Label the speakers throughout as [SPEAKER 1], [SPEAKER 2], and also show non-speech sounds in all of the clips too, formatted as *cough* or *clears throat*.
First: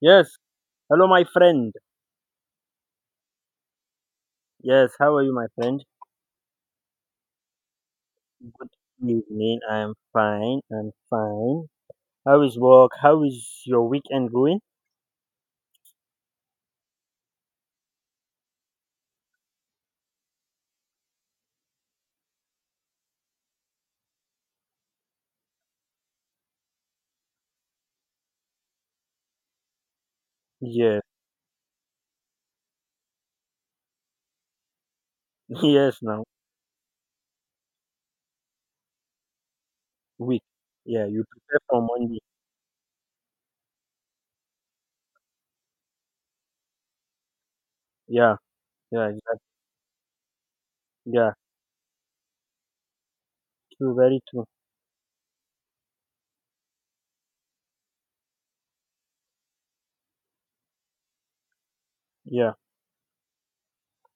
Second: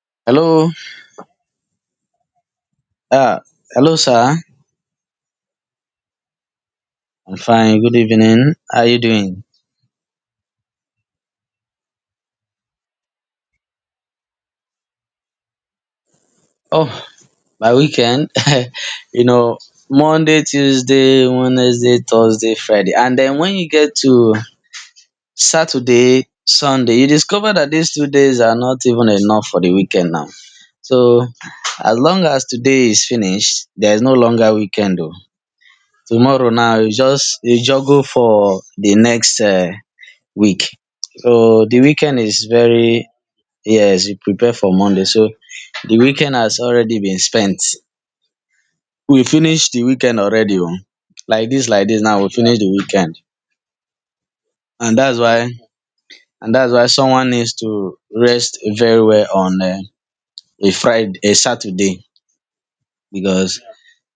[SPEAKER 1] Yes.
[SPEAKER 2] Hello.
[SPEAKER 1] Hello, my friend.
[SPEAKER 2] Ah, hello, sir.
[SPEAKER 1] Yes. How are you, my friend?
[SPEAKER 2] I'm fine. Good evening. How are you
[SPEAKER 1] Good
[SPEAKER 2] doing?
[SPEAKER 1] evening. I'm fine. I'm fine. How is work? How is your weekend going?
[SPEAKER 2] Oh, my weekend. *laughs* You know, Monday, Tuesday, Wednesday, Thursday, Friday. And then when you get to Saturday, Sunday, you discover that these 2 days are not even enough for the weekend now.
[SPEAKER 1] Yes.
[SPEAKER 2] So as long as today is finished, there is no longer weekend though.
[SPEAKER 1] *laughs* Yes. Now
[SPEAKER 2] Tomorrow now you just you juggle for the next
[SPEAKER 1] week.
[SPEAKER 2] week.
[SPEAKER 1] Yeah. You prepare
[SPEAKER 2] So the
[SPEAKER 1] for Monday.
[SPEAKER 2] weekend is very. Yes, we prepare for Monday. So the weekend has already been spent.
[SPEAKER 1] Yeah. Yeah.
[SPEAKER 2] We
[SPEAKER 1] Exactly.
[SPEAKER 2] finished the weekend already. Oh.
[SPEAKER 1] Yeah.
[SPEAKER 2] Like this, like this. Now we finish the weekend,
[SPEAKER 1] True. Very true.
[SPEAKER 2] and that's why, and that's why someone needs to rest very well on a Friday, a Saturday,
[SPEAKER 1] Yeah.
[SPEAKER 2] because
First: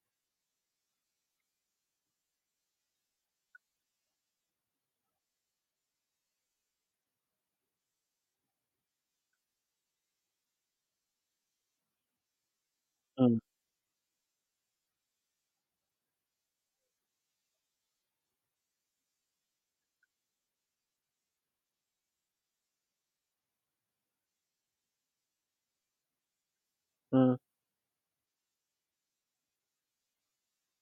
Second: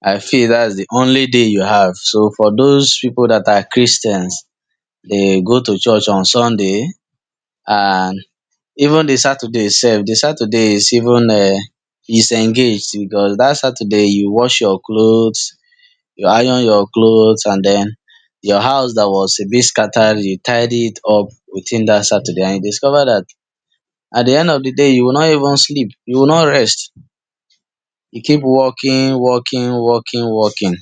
[SPEAKER 2] I feel that's the only day you have. So for those people that are Christians, they go to church on Sunday and even the saturday itself, the Saturday is engaged because
[SPEAKER 1] Mm,
[SPEAKER 2] that saturday you wash your clothes, you iron your clothes, and then your house that was a bit scattered you tidy it up within that saturday, and you discover that at the end of the day you will not even sleep, you will not rest,
[SPEAKER 1] mm.
[SPEAKER 2] you keep walking, walking, walking, walking,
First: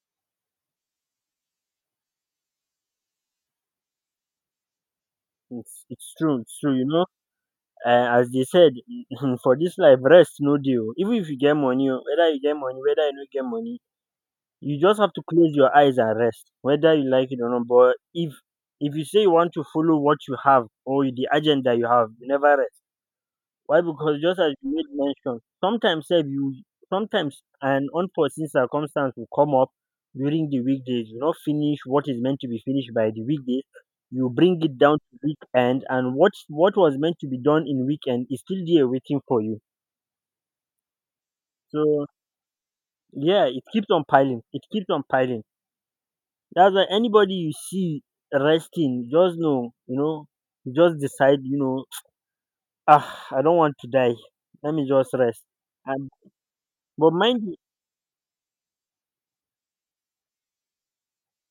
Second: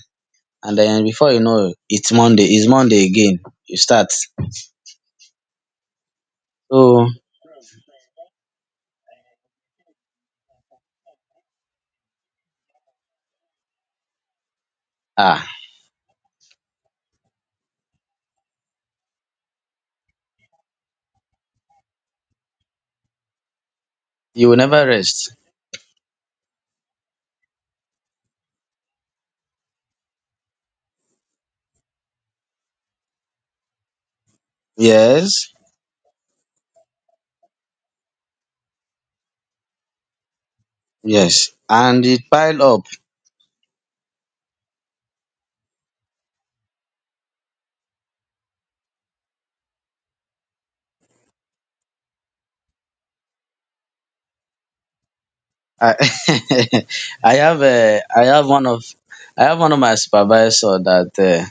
[SPEAKER 2] and then before you know it, it's Monday again you start.
[SPEAKER 1] It's true. It's true.
[SPEAKER 2] So
[SPEAKER 1] As they said, *laughs* for this life, rest no deal. Even if you get money, oh, whether you get money, whether you no get money, you just have to
[SPEAKER 2] ah,
[SPEAKER 1] close your eyes and rest whether you like it or not. But if you say you want to follow what you have or the agenda you have, you never rest. Why? Because just
[SPEAKER 2] you
[SPEAKER 1] as
[SPEAKER 2] will
[SPEAKER 1] you
[SPEAKER 2] never
[SPEAKER 1] made
[SPEAKER 2] rest.
[SPEAKER 1] mention, sometimes sef you sometimes an unforeseen circumstance will come up during the weekdays. You not finish what is meant to be finished by the weekdays, you bring it down to
[SPEAKER 2] Yes,
[SPEAKER 1] weekend, and what was meant to be done in weekend is still there waiting for you.
[SPEAKER 2] yes, and
[SPEAKER 1] So
[SPEAKER 2] it pile up.
[SPEAKER 1] yeah, it keeps on piling, it keeps on piling. That's why anybody you see resting, just know, you just decide, ah, I don't want to die. Let me just rest. And
[SPEAKER 2] I
[SPEAKER 1] but
[SPEAKER 2] *laughs* I
[SPEAKER 1] mind you,
[SPEAKER 2] have a I have one of I have one of my supervisor that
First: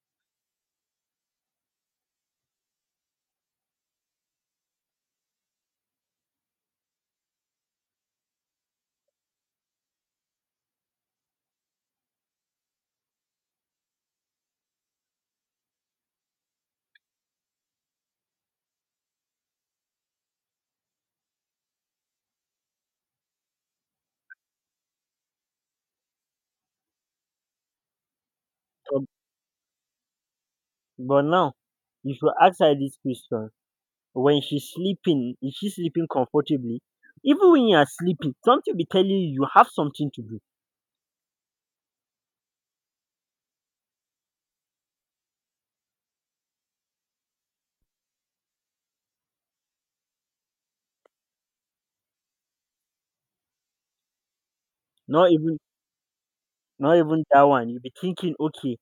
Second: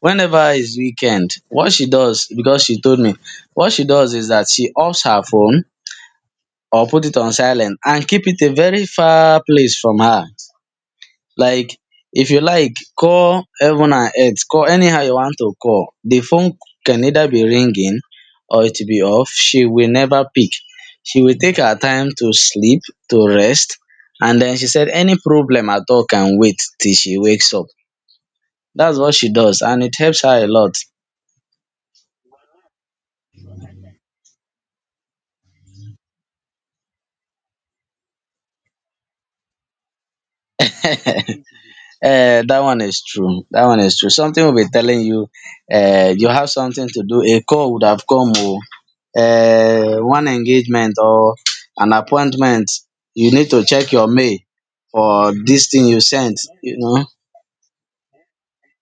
[SPEAKER 2] whenever it's weekend, what she does, because she told me what she does is that she offs her phone or put it on silent and keep it a very far place from her. Like, if you like call heaven and earth, call anyhow you want to call, the phone can either be ringing or it will be off. She will never pick. She will take her time to sleep, to rest. And then she said any problem at all can wait till she wakes up. That's
[SPEAKER 1] uh,
[SPEAKER 2] what she does and it helps her a lot.
[SPEAKER 1] but now, if you ask her this question, when she's sleeping, is she sleeping comfortably? Even when you are sleeping, something will be telling you you have something to do.
[SPEAKER 2] That one is true. Something will be telling you, you have something to do. A call would have come oo, one engagement or an appointment, you need to check your mail
[SPEAKER 1] Not
[SPEAKER 2] for
[SPEAKER 1] even
[SPEAKER 2] this thing you sent. You
[SPEAKER 1] Not
[SPEAKER 2] know,
[SPEAKER 1] even that one. You'll be thinking, okay,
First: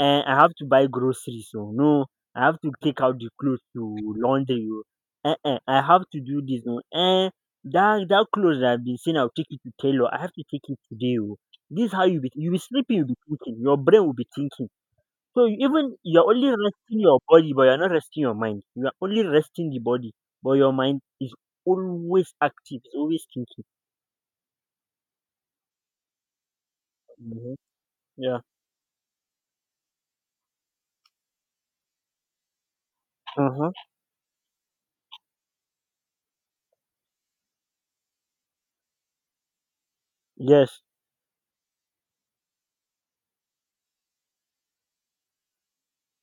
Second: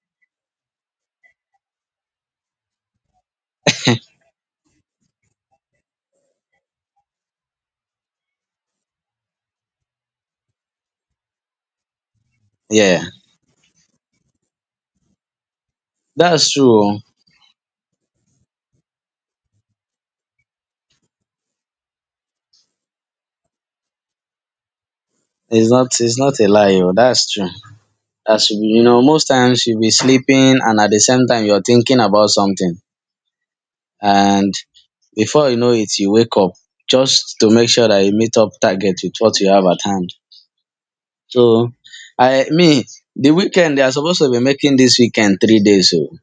[SPEAKER 1] eh, I have to buy groceries. So no, I have to take out the clothes to laundry. Oh. Eh, eh, I have to do this. Oh. Eh, that clothes that I've been saying I'll take it to tailor, I have to take it today. Oh. This is how you be. You be sleeping.
[SPEAKER 2] yeah,
[SPEAKER 1] You be thinking. Your brain will be thinking. So you even you're only
[SPEAKER 2] that's true.
[SPEAKER 1] resting
[SPEAKER 2] Oh.
[SPEAKER 1] your body, but you're not resting your mind. You are only resting the body, but your mind is always active. It's always thinking.
[SPEAKER 2] It's not. It's not a lie. Oh, that's true.
[SPEAKER 1] Mhm. Yeah.
[SPEAKER 2] That's, you know, most times you'll be sleeping and at the same time you're thinking about something,
[SPEAKER 1] Uh huh.
[SPEAKER 2] and before you know it, you wake up just to make sure that you meet up target with what you have at hand.
[SPEAKER 1] Yes.
[SPEAKER 2] So, I me the weekend they are supposed to be making this weekend 3 days. Oh,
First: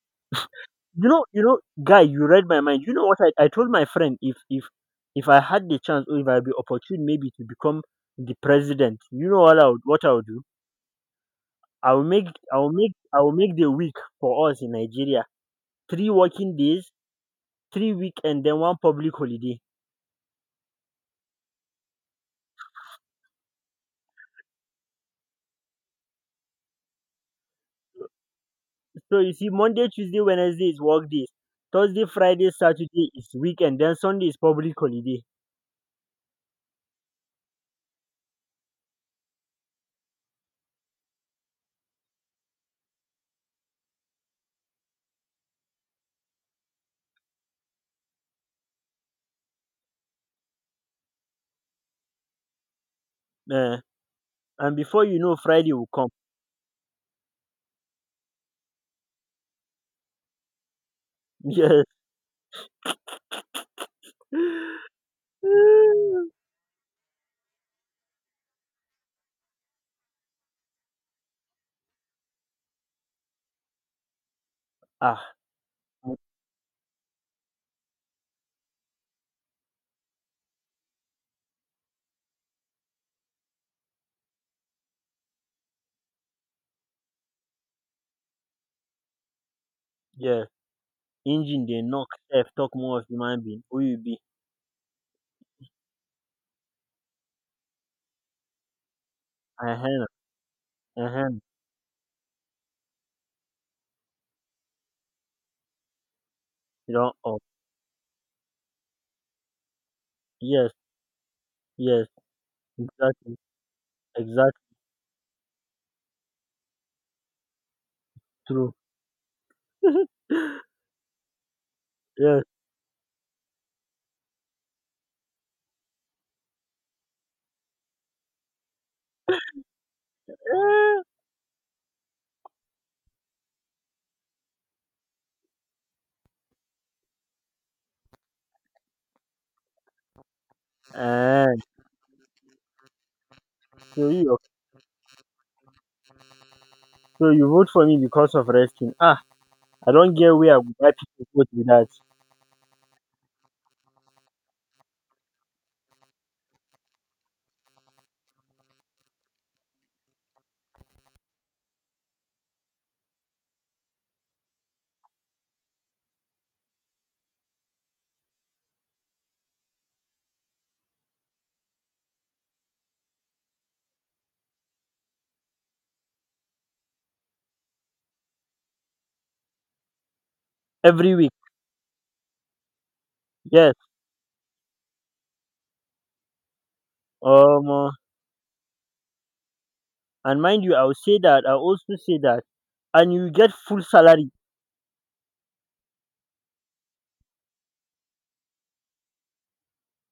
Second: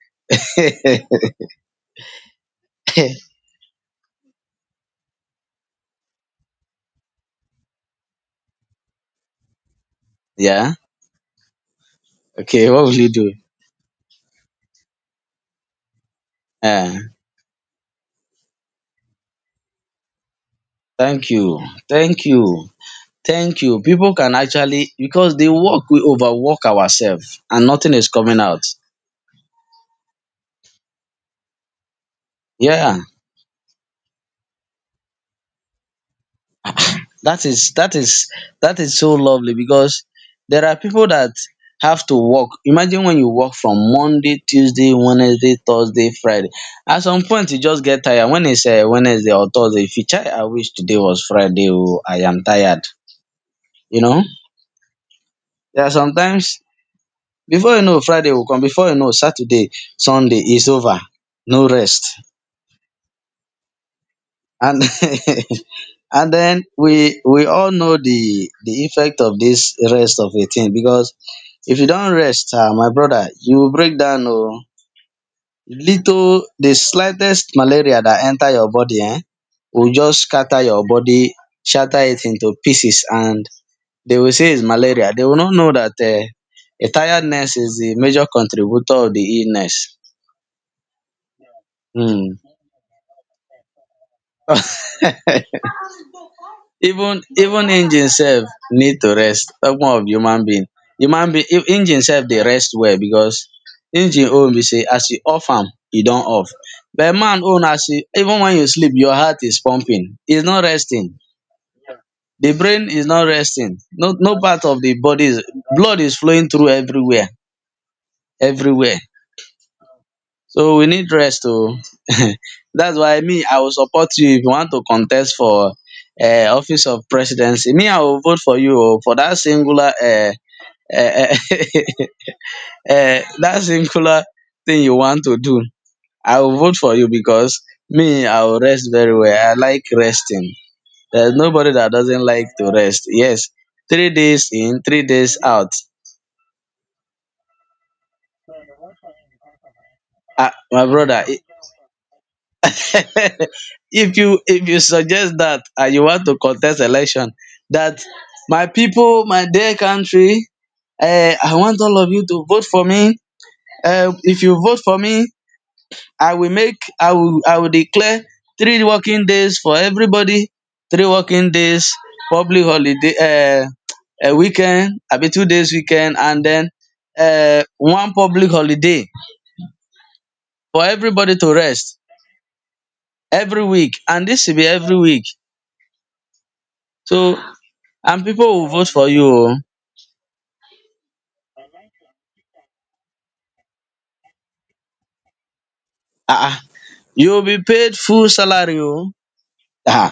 [SPEAKER 1] You know, guy, you read my mind. You know what I told my friend. If if I had the chance, or if I be opportune maybe to become the president, you know what I would
[SPEAKER 2] *laughs*
[SPEAKER 1] do?
[SPEAKER 2] yeah.
[SPEAKER 1] I will make I
[SPEAKER 2] Okay,
[SPEAKER 1] will
[SPEAKER 2] what
[SPEAKER 1] make
[SPEAKER 2] will you
[SPEAKER 1] I will
[SPEAKER 2] do?
[SPEAKER 1] make the week for us in Nigeria. Three working days,
[SPEAKER 2] Eh,
[SPEAKER 1] 3 week, and then one public holiday.
[SPEAKER 2] thank you. Thank you. Thank you. People can actually, because they work, we overwork ourselves and nothing is coming out.
[SPEAKER 1] So you see, Monday, Tuesday, Wednesday is work days. Thursday, Friday,
[SPEAKER 2] Yeah,
[SPEAKER 1] Saturday is week, and then Sunday is public holiday.
[SPEAKER 2] that is, that is, that is so lovely because there are people that have to work. Imagine when you work from Monday, Tuesday, Wednesday, Thursday, Friday. At some point, you just get tired. When it's Wednesday or Thursday, if you try, I wish today was Friday. Oh, I am tired.
[SPEAKER 1] Uh,
[SPEAKER 2] You know,
[SPEAKER 1] and before you know, Friday
[SPEAKER 2] there
[SPEAKER 1] will
[SPEAKER 2] are
[SPEAKER 1] come. *laughs*
[SPEAKER 2] sometimes before you know, Friday will come. Before you know, Saturday, Sunday is over. No
[SPEAKER 1] Yes.
[SPEAKER 2] rest. And *laughs* and
[SPEAKER 1] *laughs*
[SPEAKER 2] then we all know the effect of this rest of a thing, because if you don't rest, ah, my brother, you will break down. Oh,
[SPEAKER 1] Ah,
[SPEAKER 2] little the slightest malaria that enter your body, eh, will just scatter your body, shatter it into pieces, and they will say it's malaria. They will not know that a tiredness is the major contributor of the illness.
[SPEAKER 1] yeah. Engine dey knock
[SPEAKER 2] Hmm.
[SPEAKER 1] sef talk more of human being who you be.
[SPEAKER 2] Even engine sef need to rest. Talk more
[SPEAKER 1] Ehen,
[SPEAKER 2] of human being. Human
[SPEAKER 1] ehen,
[SPEAKER 2] being, if engine sef dey rest well, because engine own be sey as you off am, e don off.
[SPEAKER 1] you don
[SPEAKER 2] But
[SPEAKER 1] off.
[SPEAKER 2] man own, as you even wen you sleep, your heart is pumping, is not
[SPEAKER 1] Yes,
[SPEAKER 2] resting.
[SPEAKER 1] yes,
[SPEAKER 2] The brain is not
[SPEAKER 1] exactly,
[SPEAKER 2] resting. No part
[SPEAKER 1] exactly,
[SPEAKER 2] of the body is, blood is flowing through everywhere,
[SPEAKER 1] true.
[SPEAKER 2] everywhere. So
[SPEAKER 1] *laughs*
[SPEAKER 2] we need rest oh.
[SPEAKER 1] Yes.
[SPEAKER 2] *laughs* Dats why me I will support you if you want to contest for office of presidency. Me I will vote for you oh, for dat singular dat *laughs* singular thing you want to do. I will vote for you because me I will rest very well. I like resting. There's
[SPEAKER 1] um
[SPEAKER 2] nobody dat doesn't like to rest. Yes,
[SPEAKER 1] so
[SPEAKER 2] three
[SPEAKER 1] you
[SPEAKER 2] days in, 3 days out.
[SPEAKER 1] so you vote for me because of resting. Ah, I don't get where I go
[SPEAKER 2] My
[SPEAKER 1] buy pipu
[SPEAKER 2] brother,
[SPEAKER 1] vote be that
[SPEAKER 2] *laughs* if you suggest that and you want to contest election that, my people, my dear country, eh, I want all of you to vote for me. Eh, if you vote for me, I will make I will declare 3 working days for everybody, 3 working days, public holiday eh, a weekend, abi 2 days weekend and then eh, 1 public holiday for
[SPEAKER 1] every week.
[SPEAKER 2] everybody to rest every
[SPEAKER 1] Yes.
[SPEAKER 2] week, and this will be every week. So
[SPEAKER 1] um
[SPEAKER 2] and people will vote for you o.
[SPEAKER 1] and mind you, I also say that and you get full salary.
[SPEAKER 2] Ah ah, you will be paid full salary o. Ah, ah.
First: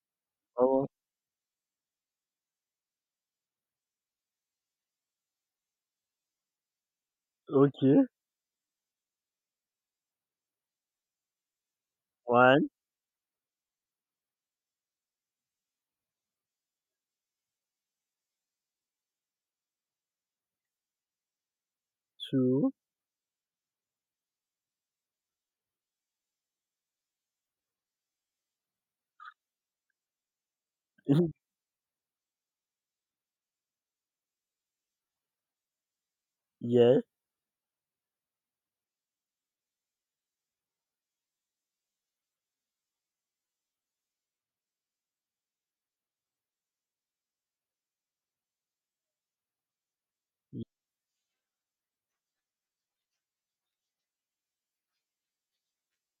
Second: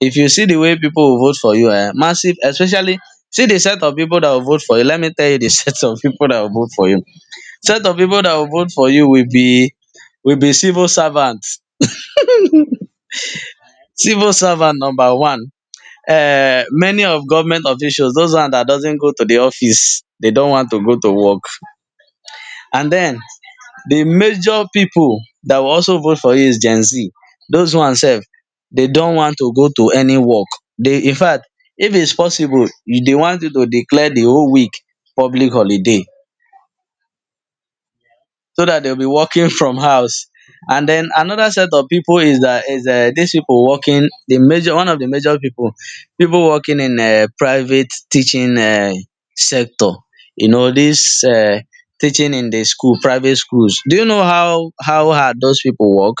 [SPEAKER 2] If you see the way
[SPEAKER 1] Oh,
[SPEAKER 2] people will vote for you, massive, especially see the set of people that will vote for you. Let me tell you the *laughs* set of people that will vote for you. Set of
[SPEAKER 1] okay.
[SPEAKER 2] people that will vote for you will be, will be civil servant.
[SPEAKER 1] one
[SPEAKER 2] Civil servant number one. Many of government officials, those one that doesn't go to the office, they don't want to go to work.
[SPEAKER 1] two
[SPEAKER 2] And then the major pipu dat will also vote for you is Gen Z. Dos one sef, de don want to go to any work. De
[SPEAKER 1] *laughs*
[SPEAKER 2] infact, if it's possible, de want you to declare the whole week public holiday.
[SPEAKER 1] Yes,
[SPEAKER 2] So that they'll be working *laughs* from house. And then another set of people is that is these people working, the major one of the major people working in private teaching sector. You know this teaching in the school, private schools. Do you know how hard those people work?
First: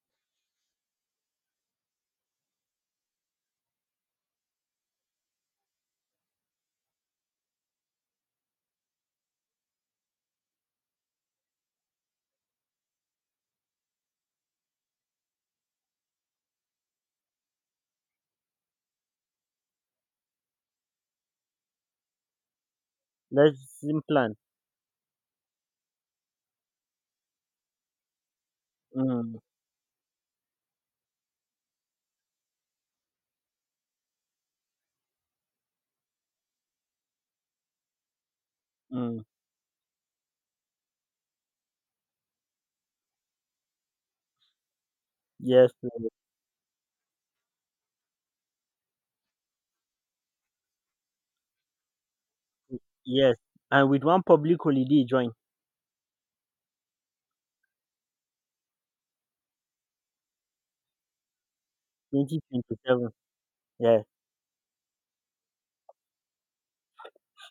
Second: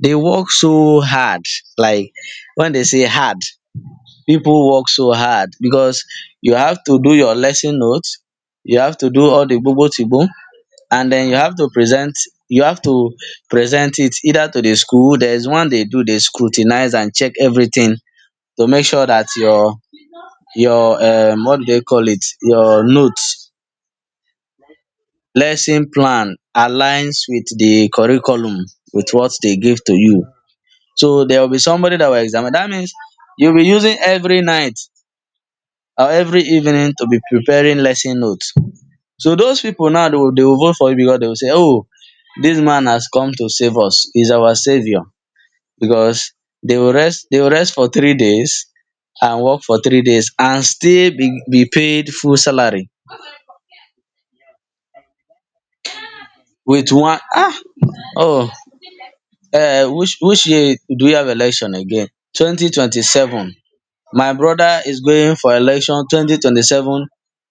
[SPEAKER 2] They work so hard. Like, when they say hard, people work so hard because you have to do your lesson notes. You have to do all the bobo, and then you have to present, you have to present it either to the school. There is one they do, they scrutinize and check everything to make sure that your what do they call it, your notes,
[SPEAKER 1] let's plan.
[SPEAKER 2] lesson plan, aligns with the curriculum with what
[SPEAKER 1] um
[SPEAKER 2] they give to you. So there will be somebody that will examine. That means you'll be using every night or every evening to be preparing lesson notes.
[SPEAKER 1] um
[SPEAKER 2] So those pipu now, dey will they will vote for you, because dey will say, "Oh, dis man has come to save us, he is our saviour",
[SPEAKER 1] Yes. Oh,
[SPEAKER 2] because dey will rest, dey will rest for 3 days and work for 3 days and still be paid full salary
[SPEAKER 1] yes. And with one public holiday join,
[SPEAKER 2] with one oh, which year do we have election again? Twenty twenty
[SPEAKER 1] 2027.
[SPEAKER 2] seven
[SPEAKER 1] Yes.
[SPEAKER 2] My brother is going for election 2027,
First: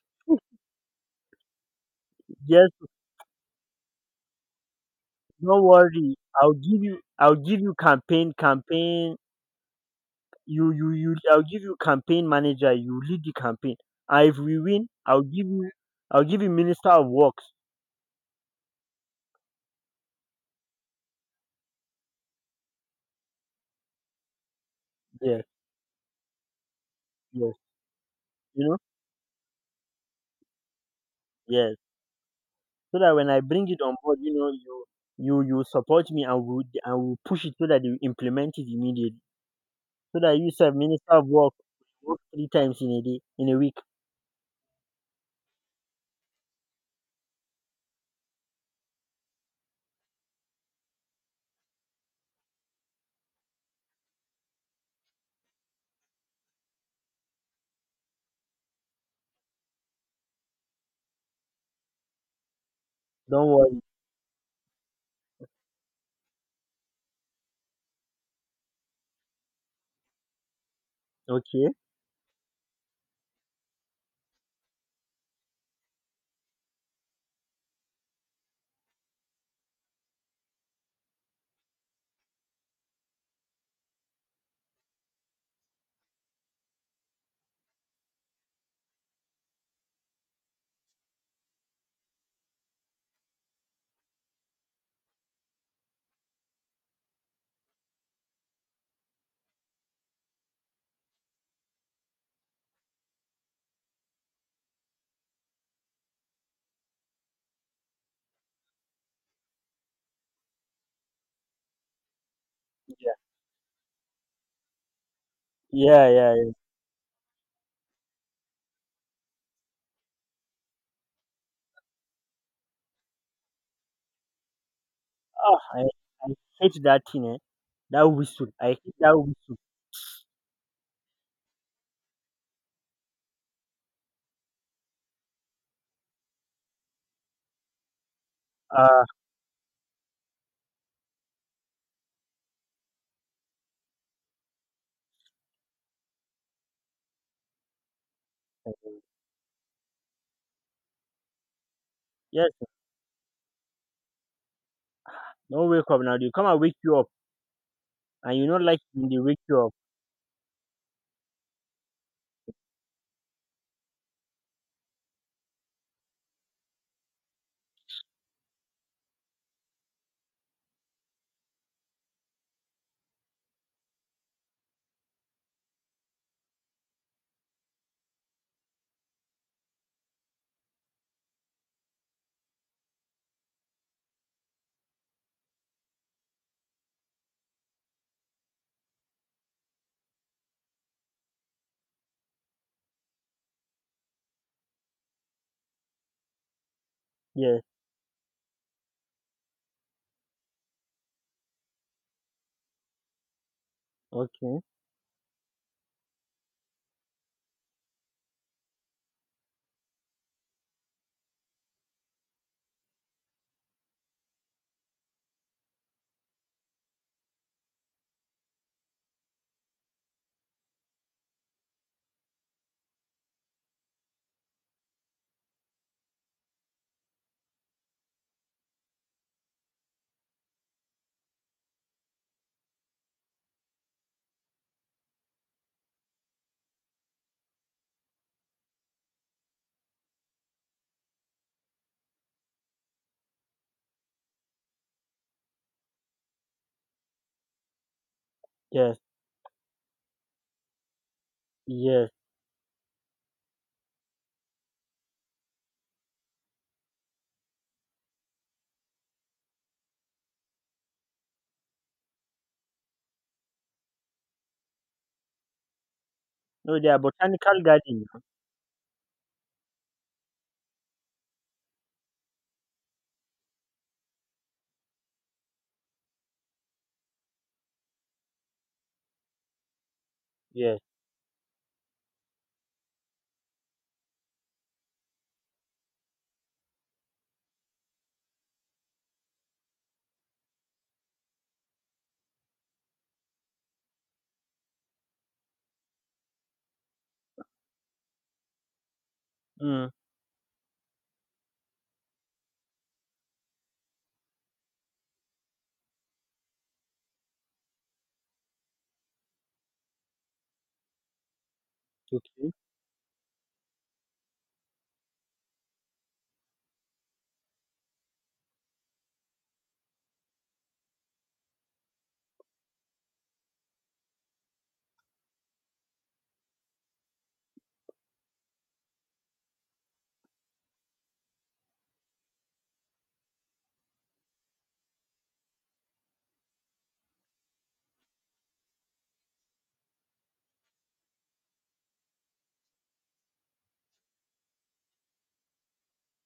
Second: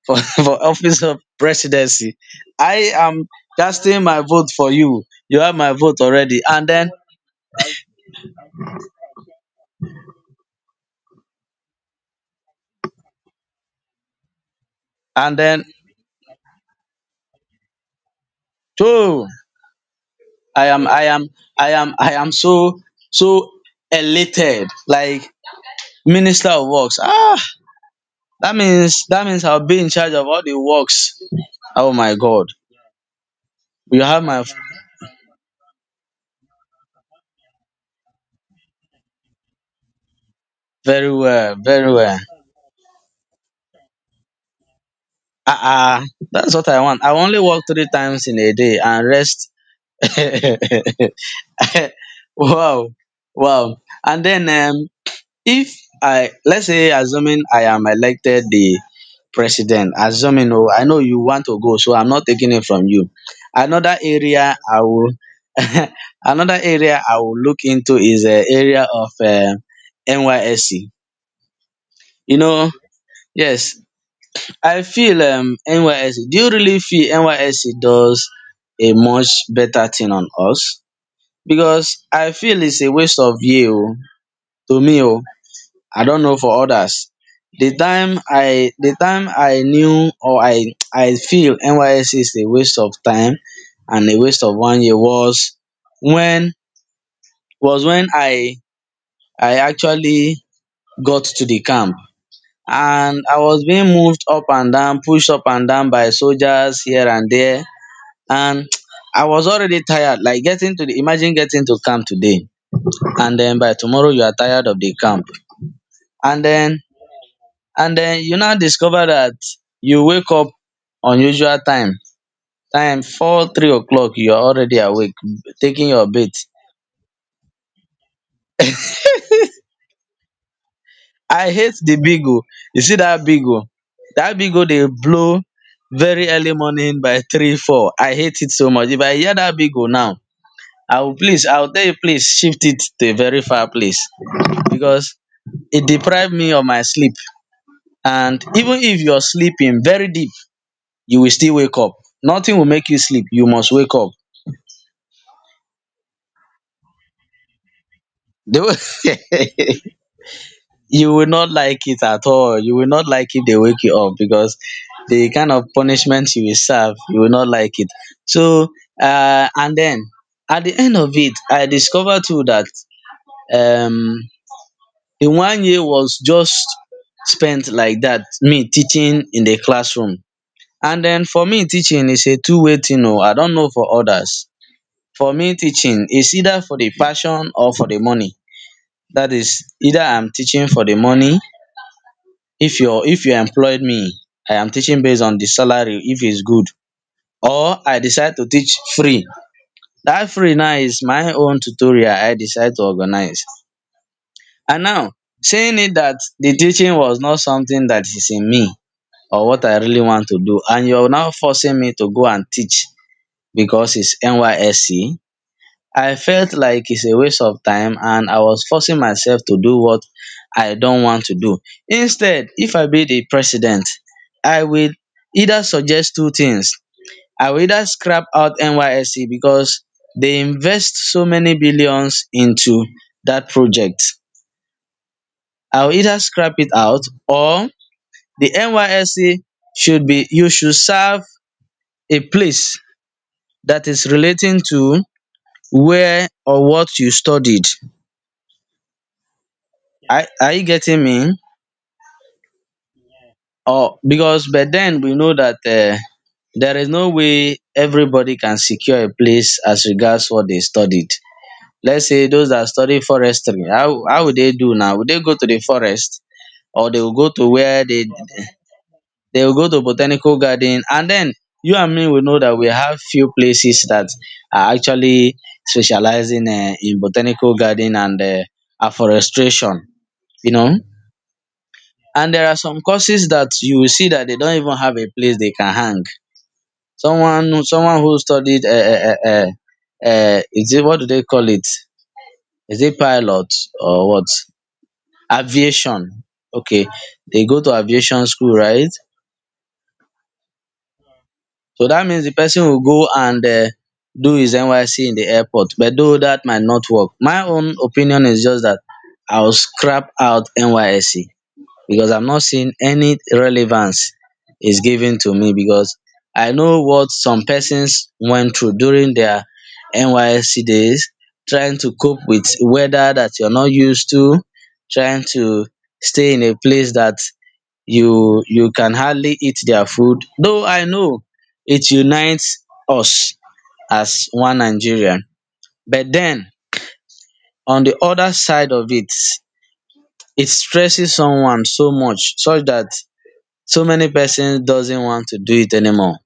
[SPEAKER 2] for, *laughs* for office of presidency.
[SPEAKER 1] Yes,
[SPEAKER 2] I am casting my vote for you. You have
[SPEAKER 1] no
[SPEAKER 2] my vote
[SPEAKER 1] worry.
[SPEAKER 2] already.
[SPEAKER 1] I'll
[SPEAKER 2] And
[SPEAKER 1] give
[SPEAKER 2] then,
[SPEAKER 1] you campaign. You you you I'll give you campaign manager, you lead the campaign. And if we win, I'll
[SPEAKER 2] and
[SPEAKER 1] give
[SPEAKER 2] then,
[SPEAKER 1] you I'll give you minister of works.
[SPEAKER 2] too, I am, I am, I am so, so elated. Like,
[SPEAKER 1] Yes,
[SPEAKER 2] minister of works. Ah,
[SPEAKER 1] yes.
[SPEAKER 2] that
[SPEAKER 1] You know?
[SPEAKER 2] means, that means I'll be in charge of all the works.
[SPEAKER 1] Yes.
[SPEAKER 2] Oh my God.
[SPEAKER 1] So that when I bring it on
[SPEAKER 2] You
[SPEAKER 1] board,
[SPEAKER 2] have
[SPEAKER 1] you
[SPEAKER 2] my
[SPEAKER 1] know,
[SPEAKER 2] f-
[SPEAKER 1] you support me, and we push it so that you implement it immediately. So that you serve minister
[SPEAKER 2] Very
[SPEAKER 1] of work,
[SPEAKER 2] well, very well.
[SPEAKER 1] work three times in a day, in a week.
[SPEAKER 2] Ah ah, that's what I want. I only work 3 times in a day and rest. *laughs* Wow, wow. And then if I, let's say, assuming I am elected the president, assuming oh, I know you want to go, so I'm not taking it from you.
[SPEAKER 1] Don't worry.
[SPEAKER 2] Another area I will, *laughs* another area I will look into is the area of NYSC.
[SPEAKER 1] Okay.
[SPEAKER 2] You know, yes, I feel NYSC, do you really feel NYSC does a much better thing on us? Because I feel it's a waste of year oh, to me oh. I don't know for others. The time I knew or I feel NYSC is a waste of time and a waste of one year when was when I actually got to the camp and I was being moved up and down, pushed up and down by soldiers here and there and *tsk* I was already tired like getting to the imagine getting to camp today,
[SPEAKER 1] Yeah.
[SPEAKER 2] and then by tomorrow you are tired of the camp,
[SPEAKER 1] Yeah, yeah,
[SPEAKER 2] and
[SPEAKER 1] yeah.
[SPEAKER 2] then and then you now discover that you wake up unusual time, four three o'clock you are already awake
[SPEAKER 1] Ah,
[SPEAKER 2] taking your
[SPEAKER 1] I
[SPEAKER 2] bath.
[SPEAKER 1] hate that thing, eh. That whistle. I hate that whistle.
[SPEAKER 2] I hate the big, you see that big o dey blow very early morning by three four. I hate it so much. If
[SPEAKER 1] Uh,
[SPEAKER 2] I hear that big now, I will, tell you, please shift it to a very far place because it deprived me of my sleep. And even if you're sleeping very deep, you will still wake up.
[SPEAKER 1] yes.
[SPEAKER 2] Nothing will make you sleep. You must wake up.
[SPEAKER 1] Don't wake up now. They come and wake you up, and you
[SPEAKER 2] They
[SPEAKER 1] don't
[SPEAKER 2] will-
[SPEAKER 1] like when they wake you up.
[SPEAKER 2] *laughs* You will not like it at all. You will not like if they wake you up because the kind of punishment you will serve, you will not like it. So, and then at the end of it, I discovered too that um, the one year was just spent like that, me teaching in the classroom. And then for me, teaching is a two-way thing oh. I don't know for others. For me, teaching is either for the passion or for the money. That is, either I'm teaching for the money. If you employed me, I am teaching based on the salary if it's good.
[SPEAKER 1] Yes.
[SPEAKER 2] Or I decide to teach free. That free now is my own tutorial I decide to organize.
[SPEAKER 1] Okay.
[SPEAKER 2] And now, saying it that the teaching was not something that is in me or what I really want to do, and you're now forcing me to go and teach because it's NYSC. I felt like it's a waste of time and I was forcing myself to do what I don't want to do. Instead, if I be the president, I will either suggest two things. I will either scrap out NYSC because they invest so many billions into that project. I will either scrap it out, or the NYSC should be you should serve a place that is relating to where or what you studied.
[SPEAKER 1] Yes.
[SPEAKER 2] Are you getting me?
[SPEAKER 1] Yes.
[SPEAKER 2] Or because by then we know that there is no way everybody can secure a place as regards what they studied. Let's say those that study forestry, how would they do now? Would they go to the forest,
[SPEAKER 1] No, they
[SPEAKER 2] or
[SPEAKER 1] are
[SPEAKER 2] they will go to
[SPEAKER 1] botanical
[SPEAKER 2] where they
[SPEAKER 1] garden now.
[SPEAKER 2] they will go to botanical garden. And then you and me will know that we have few places that are actually specializing in botanical garden and afforestation, you know.
[SPEAKER 1] Yes.
[SPEAKER 2] And there are some courses that you will see that they don't even have a place they can hang. Someone who studied is it, what do they call it? Is it pilot or what? Aviation. Okay. They go to aviation school, right?
[SPEAKER 1] Mm.
[SPEAKER 2] So that means the person will go and do his NYSC in the airport, but though that might not work. My own opinion is just that I will scrap out NYSC because I'm not
[SPEAKER 1] Okay.
[SPEAKER 2] seeing any relevance is given to me, because I know what some persons went through during their NYSC days, trying to cope with weather that you're not used to, trying to stay in a place that you can hardly eat their food. Though I know it unites us as one Nigerian, but then on the other side of it, it stresses someone so much such that so many persons doesn't want to do it anymore.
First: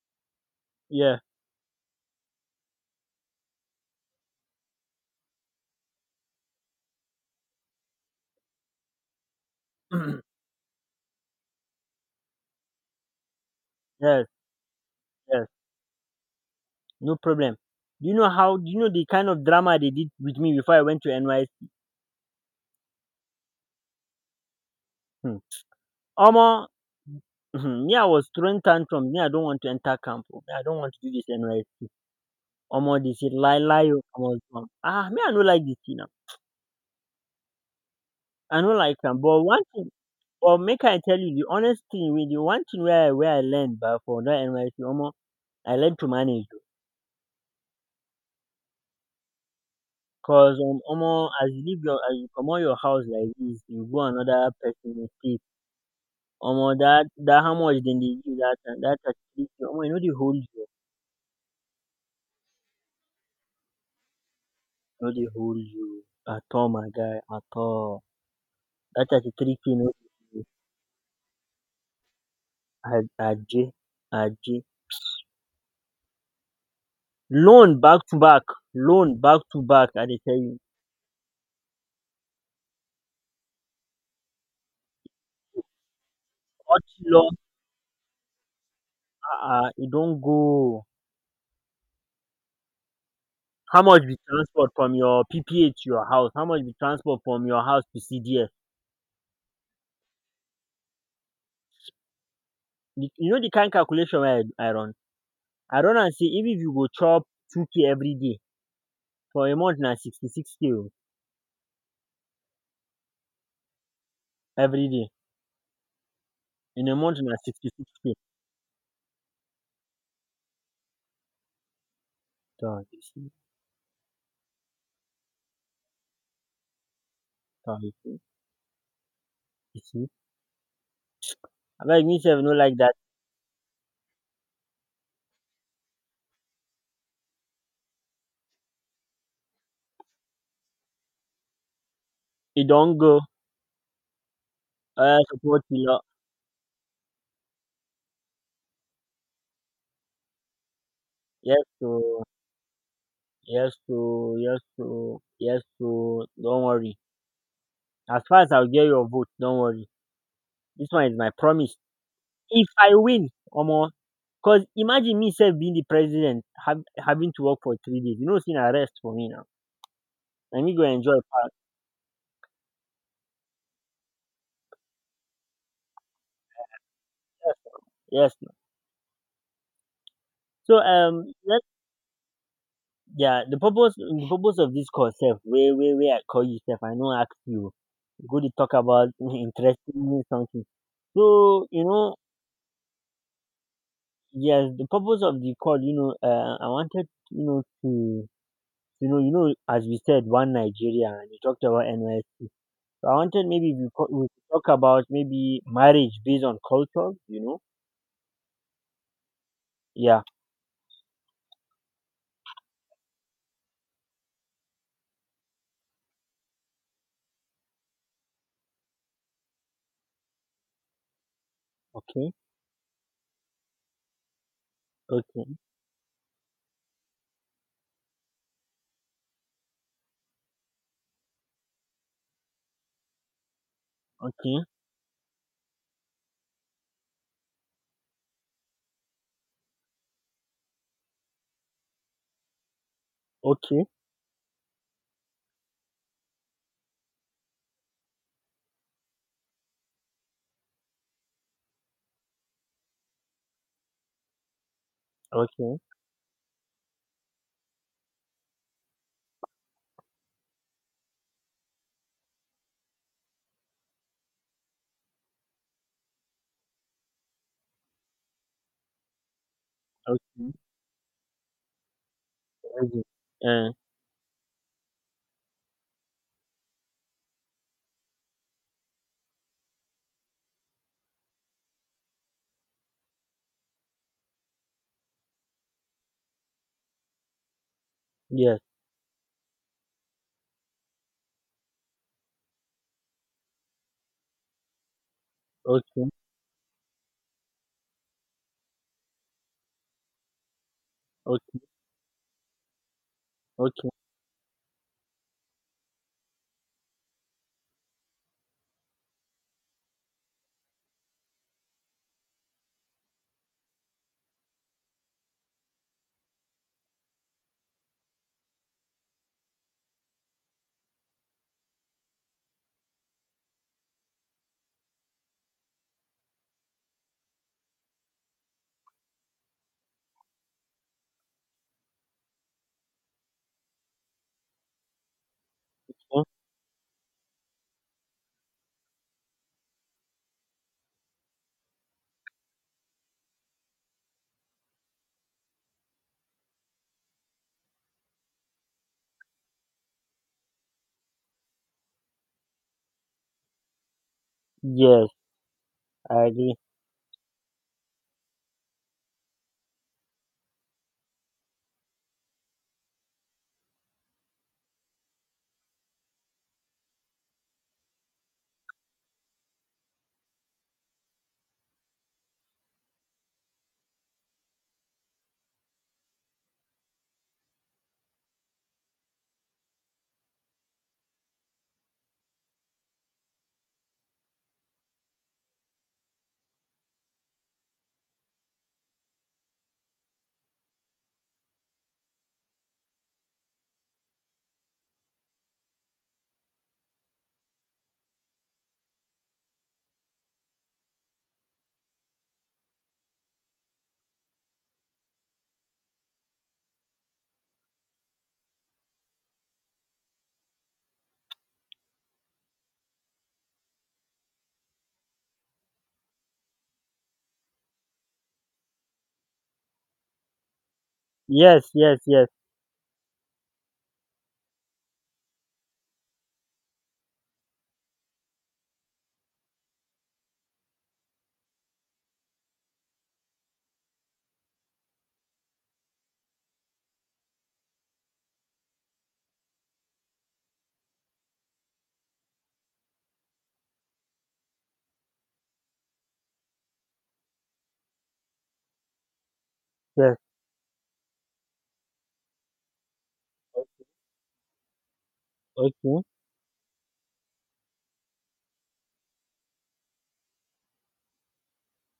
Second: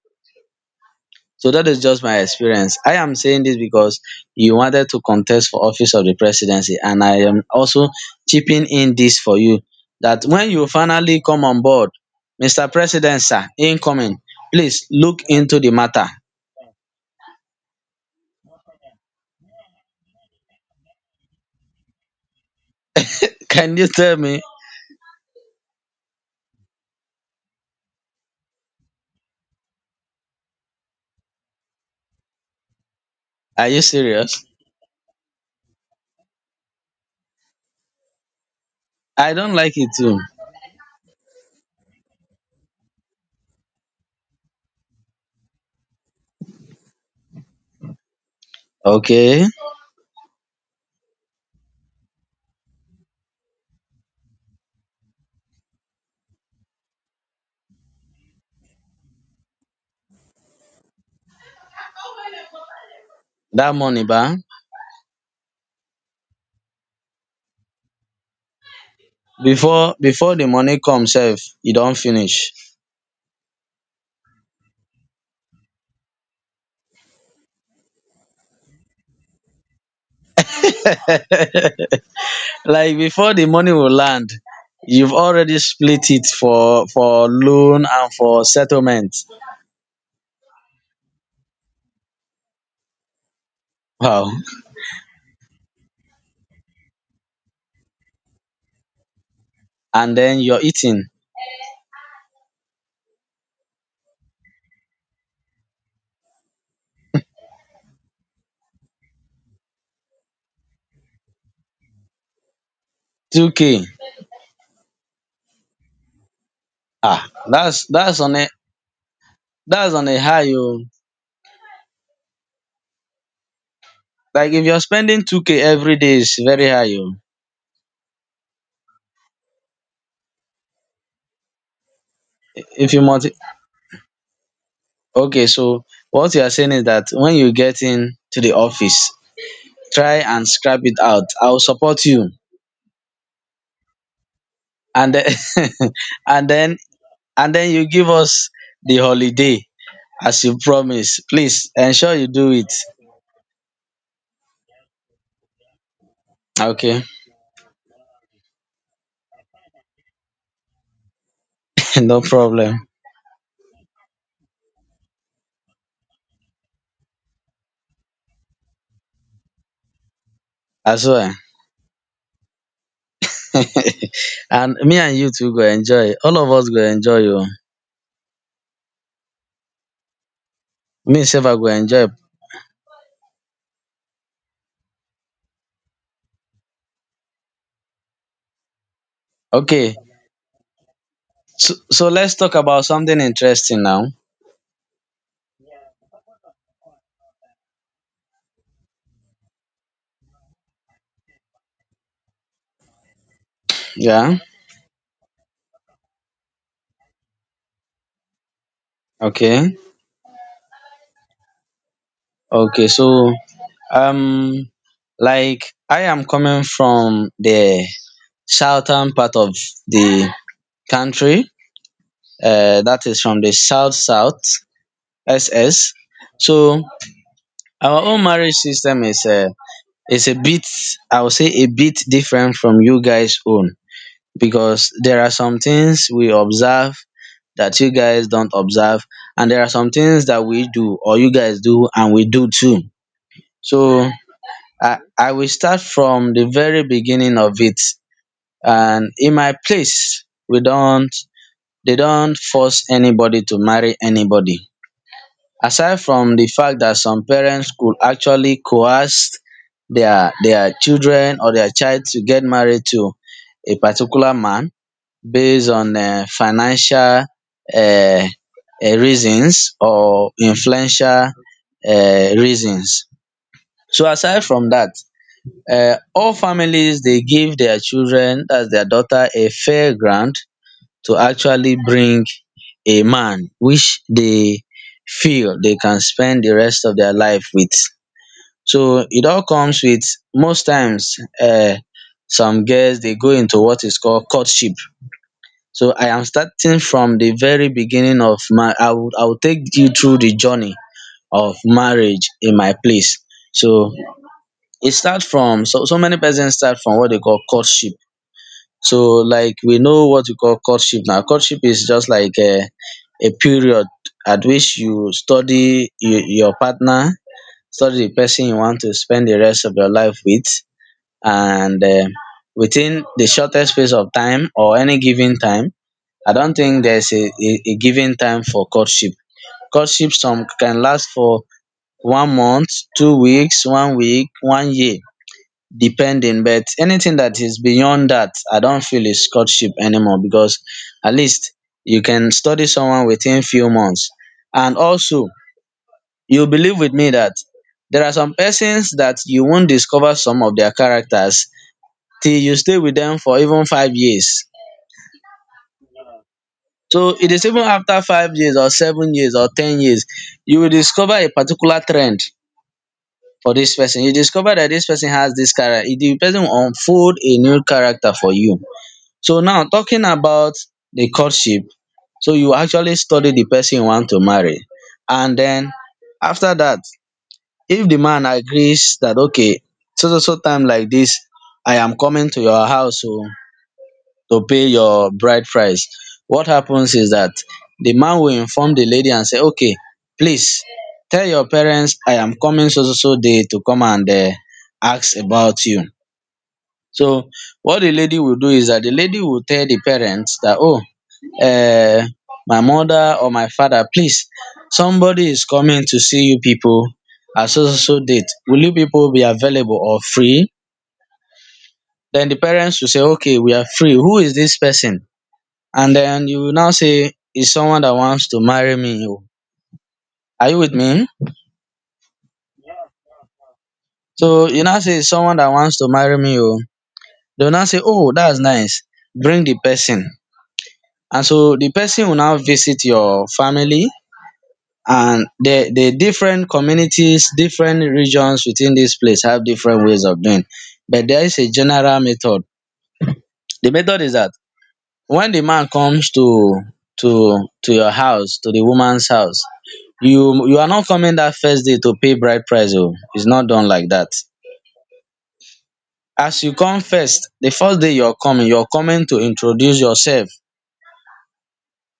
[SPEAKER 1] Yeah.
[SPEAKER 2] So that is just my experience. I am saying this because you wanted to contest for office of the presidency and I am also chipping in this for you, that
[SPEAKER 1] *clears throat*
[SPEAKER 2] when you finally come on board, Mr. President, sir, incoming,
[SPEAKER 1] Yes.
[SPEAKER 2] please look
[SPEAKER 1] Yes.
[SPEAKER 2] into the matter.
[SPEAKER 1] No problem. Do you know how? Do you know the kind of drama they did with me before I went to NYC?
[SPEAKER 2] *laughs* Can you tell me?
[SPEAKER 1] Hmm. Omo, *clears throat* *laughs* me I was throwing tantrum. Me I don't want to enter camp. Oh. Me I don't want to do this NYC. Omo dey shit lie
[SPEAKER 2] Are you
[SPEAKER 1] lie o, omo dis
[SPEAKER 2] serious?
[SPEAKER 1] one, ah, me I no like dis thing now. I no like am,
[SPEAKER 2] I
[SPEAKER 1] but
[SPEAKER 2] don't
[SPEAKER 1] one
[SPEAKER 2] like
[SPEAKER 1] thing,
[SPEAKER 2] it too.
[SPEAKER 1] but make I tell you de honest thing wey dey. One thing wey I learn bah for dat NYSC, omo, I learn to manage, oo.
[SPEAKER 2] Okay.
[SPEAKER 1] Cause um, omo, as you leave your, as you comot your house like dis, you go another person state. Omo, dat how much dem dey give dat time? Dat 33K, omo, e no dey hold you, oo.
[SPEAKER 2] That money ba,
[SPEAKER 1] E no dey hold you o at all, my guy, at all. Dat 33K no
[SPEAKER 2] before
[SPEAKER 1] dey hold
[SPEAKER 2] before
[SPEAKER 1] you.
[SPEAKER 2] the money come sef e don finish.
[SPEAKER 1] Aje, aje. Loan back to back, loan back to back, I dey tell you.
[SPEAKER 2] Like before the money will land, you've already split it for
[SPEAKER 1] Auto
[SPEAKER 2] for
[SPEAKER 1] loan.
[SPEAKER 2] loan and for settlement.
[SPEAKER 1] Ah, um, e don go. How much be
[SPEAKER 2] Wow.
[SPEAKER 1] transport from your PPA to your house? How much be transport from your house to CDF?
[SPEAKER 2] And then you're eating
[SPEAKER 1] You you know the kind calculation wey I run? I run am sey, even if you go chop 2K everyday, for a month na 66K
[SPEAKER 2] 2k?
[SPEAKER 1] everyday. In a month
[SPEAKER 2] Ah,
[SPEAKER 1] na sixty six k.
[SPEAKER 2] that's on a high oh.
[SPEAKER 1] Tor, you see,
[SPEAKER 2] Like if you're spending 2k every day is very high oh.
[SPEAKER 1] tor, you see, you see. Abeg, me sef no like
[SPEAKER 2] If
[SPEAKER 1] dat.
[SPEAKER 2] you multi- okay, so what you are saying is that when you get in to the office, try and scrap it out, I'll support you.
[SPEAKER 1] E don go.
[SPEAKER 2] And
[SPEAKER 1] Oya,
[SPEAKER 2] then
[SPEAKER 1] support me
[SPEAKER 2] *laughs*
[SPEAKER 1] lot.
[SPEAKER 2] and then and then you give us the holiday as you promise,
[SPEAKER 1] Yes,
[SPEAKER 2] please ensure
[SPEAKER 1] oo.
[SPEAKER 2] you do it.
[SPEAKER 1] Yes to, yes to, yes to. Don't worry.
[SPEAKER 2] Okay.
[SPEAKER 1] As far as I'll get your vote, don't worry. This one is my promise.
[SPEAKER 2] *laughs* No
[SPEAKER 1] If
[SPEAKER 2] problem.
[SPEAKER 1] I win, omo, cause imagine me self being the president, having to work for 3 days. You know, it's an arrest for me now. Let me go enjoy.
[SPEAKER 2] Aswear.
[SPEAKER 1] Part.
[SPEAKER 2] *laughs* And me and you too go enjoy, all of us go enjoy. You,
[SPEAKER 1] Yes, now. Yes, now. So
[SPEAKER 2] me sef I
[SPEAKER 1] let
[SPEAKER 2] go enjoy.
[SPEAKER 1] yeah. The purpose of this call, self, where I call you, self, I know, ask you. Go to talk about *laughs*
[SPEAKER 2] Okay,
[SPEAKER 1] interesting something. So you know,
[SPEAKER 2] let's talk about something interesting now.
[SPEAKER 1] yes, the purpose of the call, you know, I wanted, you know to you know as we said, one Nigeria, and you talked about NYSC. So I wanted maybe we, co- we
[SPEAKER 2] Yeah.
[SPEAKER 1] could talk about maybe marriage based on culture, you know.
[SPEAKER 2] Okay.
[SPEAKER 1] Yeah.
[SPEAKER 2] Okay. So um like I am coming from the southern part of the country,
[SPEAKER 1] Okay.
[SPEAKER 2] that is from the south south,
[SPEAKER 1] Okay,
[SPEAKER 2] SS. So our own marriage system is a bit, I would say a bit different from you guys own,
[SPEAKER 1] okay,
[SPEAKER 2] because there are some things we observe that you guys don't observe, and there are some things that we do or you guys do and we do too. So
[SPEAKER 1] okay,
[SPEAKER 2] I will start from the very beginning of it, and in my place we don't they don't force anybody to marry anybody,
[SPEAKER 1] okay,
[SPEAKER 2] aside from the fact that some parents could actually coerce their children or their child to get married to a particular man based on financial, um reasons, or
[SPEAKER 1] okay,
[SPEAKER 2] influential,
[SPEAKER 1] okay,
[SPEAKER 2] reasons.
[SPEAKER 1] Uh,
[SPEAKER 2] So aside from dat, all families dey give their children, dats their daughter, a fair ground to actually bring a man which they feel they can spend the rest of their life with.
[SPEAKER 1] yes.
[SPEAKER 2] So it all comes with, most times, um some girls they go into what is called courtship. So I
[SPEAKER 1] Okay,
[SPEAKER 2] am starting from the very beginning of my I will take you through the journey of
[SPEAKER 1] okay,
[SPEAKER 2] marriage in my place.
[SPEAKER 1] okay.
[SPEAKER 2] So it starts from, so many persons start from what they call courtship. So like we know what we call courtship now. Courtship is just like a period at which you study your partner, study the person you want to spend the rest of your life with, and within the shortest space of time or any given time, I don't think there's a given time for courtship. Courtship, some can last for one month, 2 weeks, one week, one year
[SPEAKER 1] Uh,
[SPEAKER 2] depending, but anything that is beyond that I don't feel is courtship anymore, because at least you can study someone within few months. And also, you believe with me that there are some persons that you won't discover some of their characters till you stay with them for even 5 years.
[SPEAKER 1] yes, I agree.
[SPEAKER 2] So it is even after 5 years, or 7 years, or 10 years, you will discover a particular trend for this person. You discover that this person has this character, the person will unfold a new character for you. So now talking about the courtship, so you actually study the person you want to marry. And then after that, if the man agrees that, okay, so so so time like this, I am coming to your house oh, to pay your bride price. What happens is that the man will inform the lady and say, okay, please tell your parents I am coming so so so day to come and, ask about you. So what the lady will do is that the lady will tell the parents that, oh, uh, my mother or my father, please, somebody is coming to see you people at so so so date, will you people be available or free? Then the parents will say, okay, we are free, who is this person? And then you will now say, it's someone that wants to marry me o. Are you with me?
[SPEAKER 1] Yes, yes, yes,
[SPEAKER 2] So you now say, it's someone that wants to marry me oh, they will now say, oh, that's nice, bring the person. And so the person will now visit your family. And the different communities, different regions within this place have different ways of doing, but there is a general method. The method is that when the man comes to your house, to the woman's house,
[SPEAKER 1] yes.
[SPEAKER 2] you are not coming that first day to pay bride price oh, it's not done like that.
[SPEAKER 1] Okay.
[SPEAKER 2] As you come first, the first day you're coming, you're coming to introduce yourself.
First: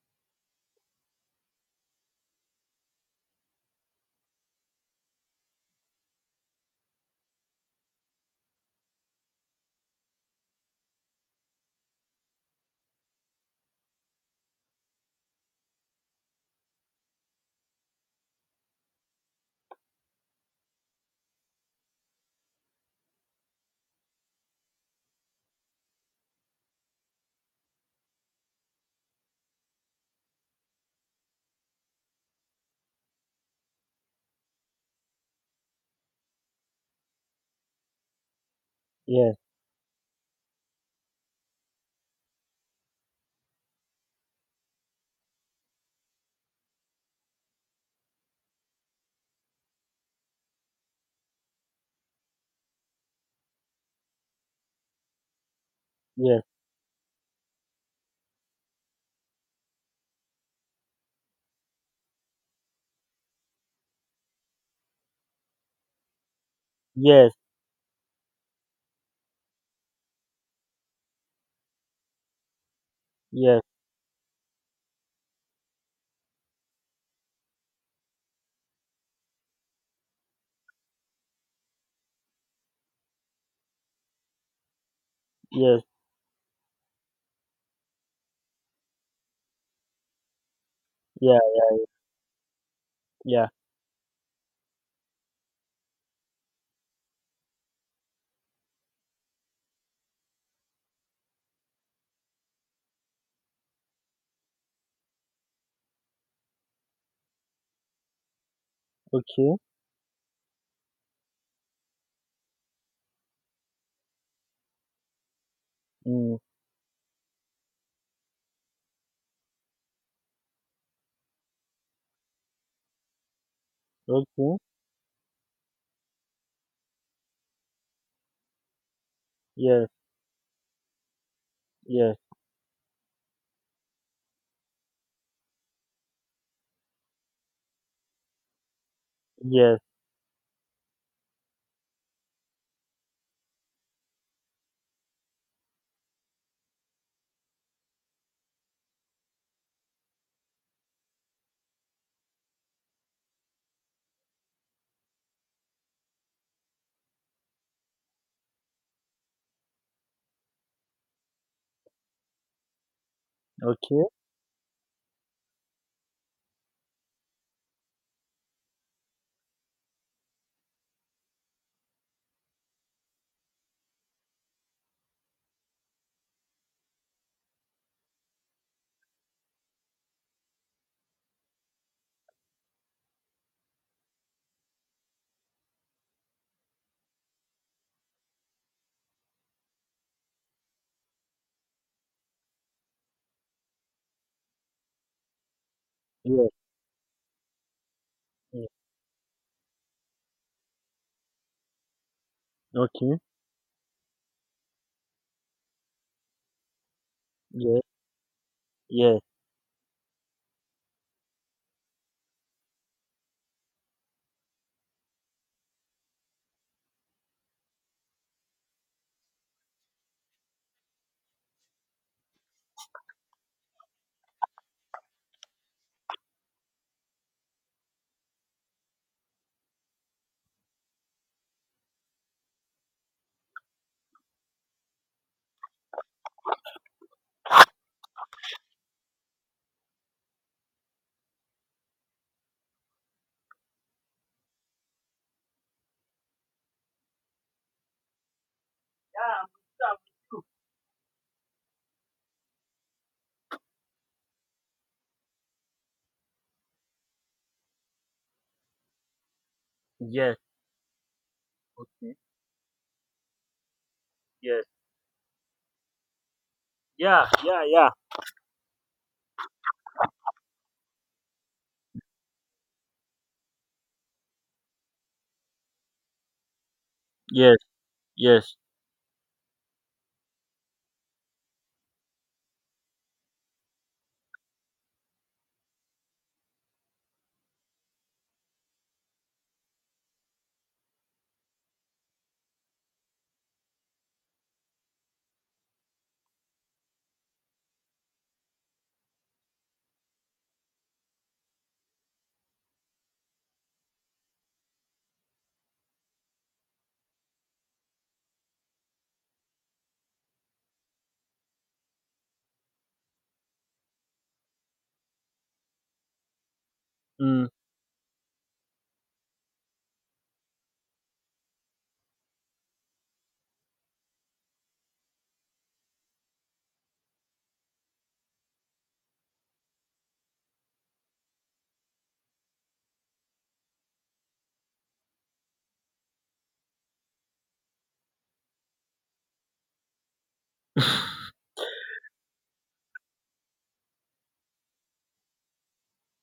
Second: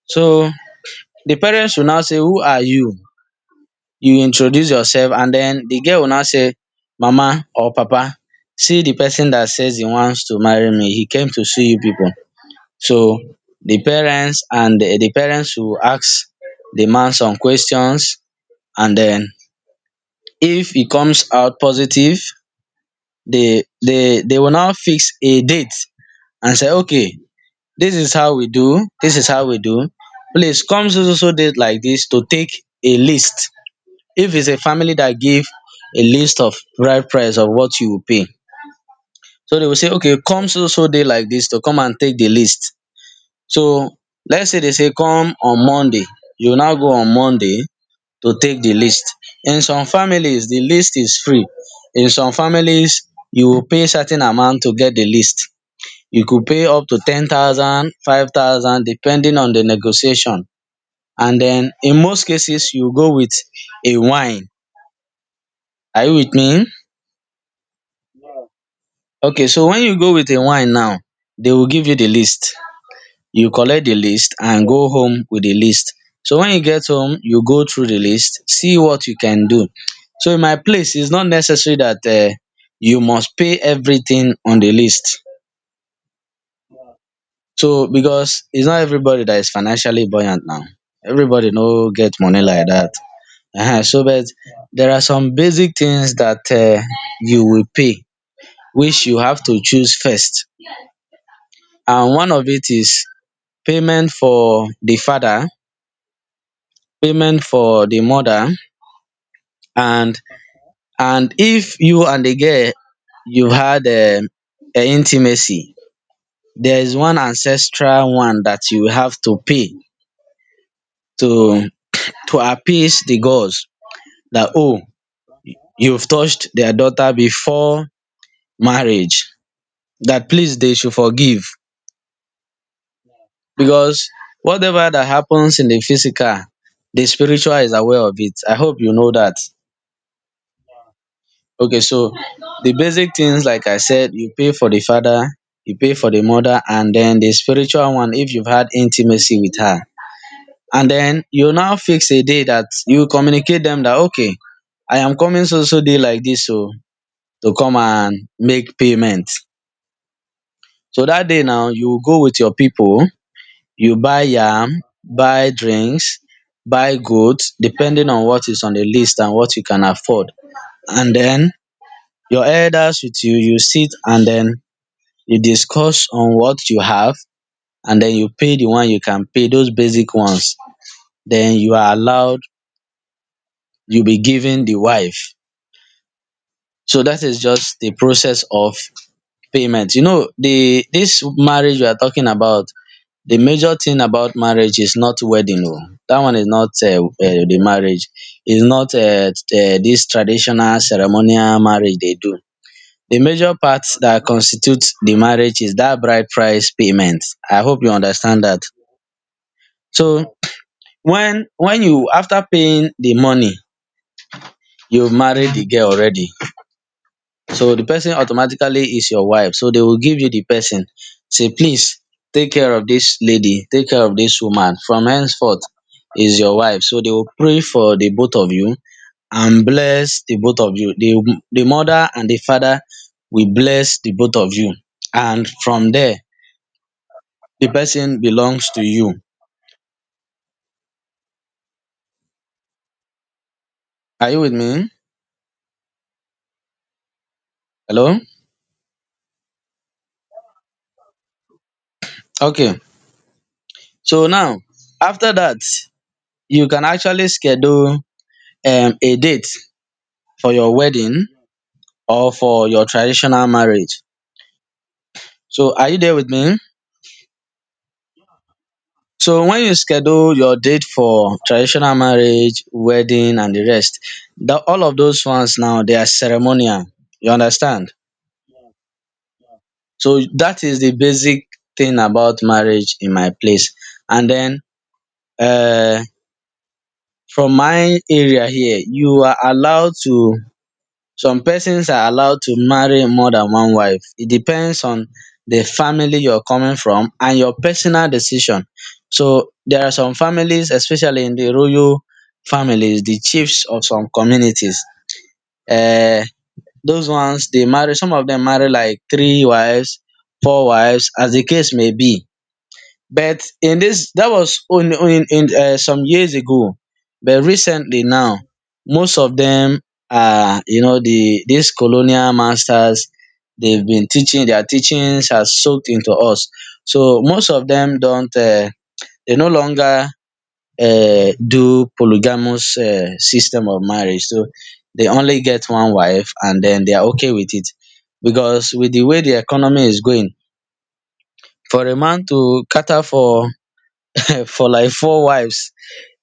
[SPEAKER 2] So the parents will now say, who are you? You introduce yourself, and then the girl will now say, mama or papa, see the person that says he wants to marry me, he came to see you people. So the parents, and the parents will ask the man some questions, and then if e comes out positive, they will now fix a date and say, okay, this is how we do, this is how we do, please come so so so date like this to take a list, if it's a family that give a list of right price of what you will pay.
[SPEAKER 1] Yes,
[SPEAKER 2] So they will say, okay, come so so day like this to come and take the list. So let's say they say come on Monday, you now go on Monday to take the list. In some families, the list is free. In some families, you will pay certain amount to get the list. You
[SPEAKER 1] yes,
[SPEAKER 2] could pay up to 10,000, 5,000, depending on the negotiation. And then in most cases, you go with a wine. Are you with me?
[SPEAKER 1] yes,
[SPEAKER 2] Okay, so when you go with a wine now, they will give you the list. You
[SPEAKER 1] yes,
[SPEAKER 2] collect the list and go home with the list. So when you get home, you go through the list, see what you can do. So in my place, it's not necessary that you must pay everything on the list.
[SPEAKER 1] yes.
[SPEAKER 2] So because it's not everybody that is financially buoyant now.
[SPEAKER 1] Yeah,
[SPEAKER 2] Everybody no get money like that.
[SPEAKER 1] yeah.
[SPEAKER 2] So but there are some basic things that you will pay, which you have to choose first. And one of it is payment for the father, payment for the mother.
[SPEAKER 1] Okay.
[SPEAKER 2] And and if you and the girl, you had intimacy,
[SPEAKER 1] Mm.
[SPEAKER 2] there is one ancestral one that you have to pay to to appease the gods, that,
[SPEAKER 1] Okay.
[SPEAKER 2] oh, you've touched their daughter before marriage,
[SPEAKER 1] Yes.
[SPEAKER 2] that please they should forgive,
[SPEAKER 1] Yes.
[SPEAKER 2] because whatever that happens in the physical, the spiritual is aware of it. I hope you know that.
[SPEAKER 1] Yes.
[SPEAKER 2] Okay, so the basic things, like I said, you pay for the father, you pay for the mother, and then the spiritual one if you've had intimacy with her. And then you now fix a day that you communicate them that okay, I am coming so so day like this, so to come and make payment. So that day now you will go with your people, you
[SPEAKER 1] Okay.
[SPEAKER 2] buy yam, buy drinks, buy goods, depending on what is on the list and what you can afford. And then your elders with you, you sit and then you discuss on what you have, and then you pay the one you can pay, those basic ones, then you are allowed, you'll be given the wife. So that is just the process of payment. You know, the this marriage we are talking about, the major thing about marriage is not wedding, oh, that one is
[SPEAKER 1] Yes.
[SPEAKER 2] not the marriage, is
[SPEAKER 1] Yes.
[SPEAKER 2] not this traditional ceremonial marriage they do.
[SPEAKER 1] Okay.
[SPEAKER 2] The major part that constitutes the marriage is that bride price payment. I hope
[SPEAKER 1] Yes.
[SPEAKER 2] you understand that.
[SPEAKER 1] Yes.
[SPEAKER 2] So when you after paying the money, you have married the girl already, so the person automatically is your wife. So they will give you the person, say please, take care of this lady, take care of this woman from henceforth. Is your wife. So they will pray for the both of you and bless the both of you. The mother and the father will bless the both of you, and from there, the person belongs to you. Are you with me? Hello? Okay, so now after that, you can actually schedule a date
[SPEAKER 1] Yes.
[SPEAKER 2] for your wedding or for your traditional marriage.
[SPEAKER 1] Yes.
[SPEAKER 2] So, are you there with me?
[SPEAKER 1] Yeah. Yeah. Yeah.
[SPEAKER 2] So, when you schedule your date for traditional marriage, wedding, and the rest, all of those ones now they are ceremonial. You
[SPEAKER 1] Yes.
[SPEAKER 2] understand?
[SPEAKER 1] Yes.
[SPEAKER 2] So, that is the basic thing about marriage in my place. And then, uh, from my area here, you are allowed to, some persons are allowed to marry more than one wife. It depends on the family you're coming from and your personal decision. So there are some families, especially in the royal families, the chiefs of some communities, um those ones they marry, some of them marry like three wives, four wives, as the case may be. But in this, that was in some years ago. But
[SPEAKER 1] Mm.
[SPEAKER 2] recently now, most of them are, you know, these colonial masters, they've been teaching, their teachings has soaked into us. So most of them don't they no longer do polygamous system of marriage. So they only get one wife and then they are okay with it, because with the way the economy is going,
[SPEAKER 1] *laughs*
[SPEAKER 2] for a man to cater for like four wives,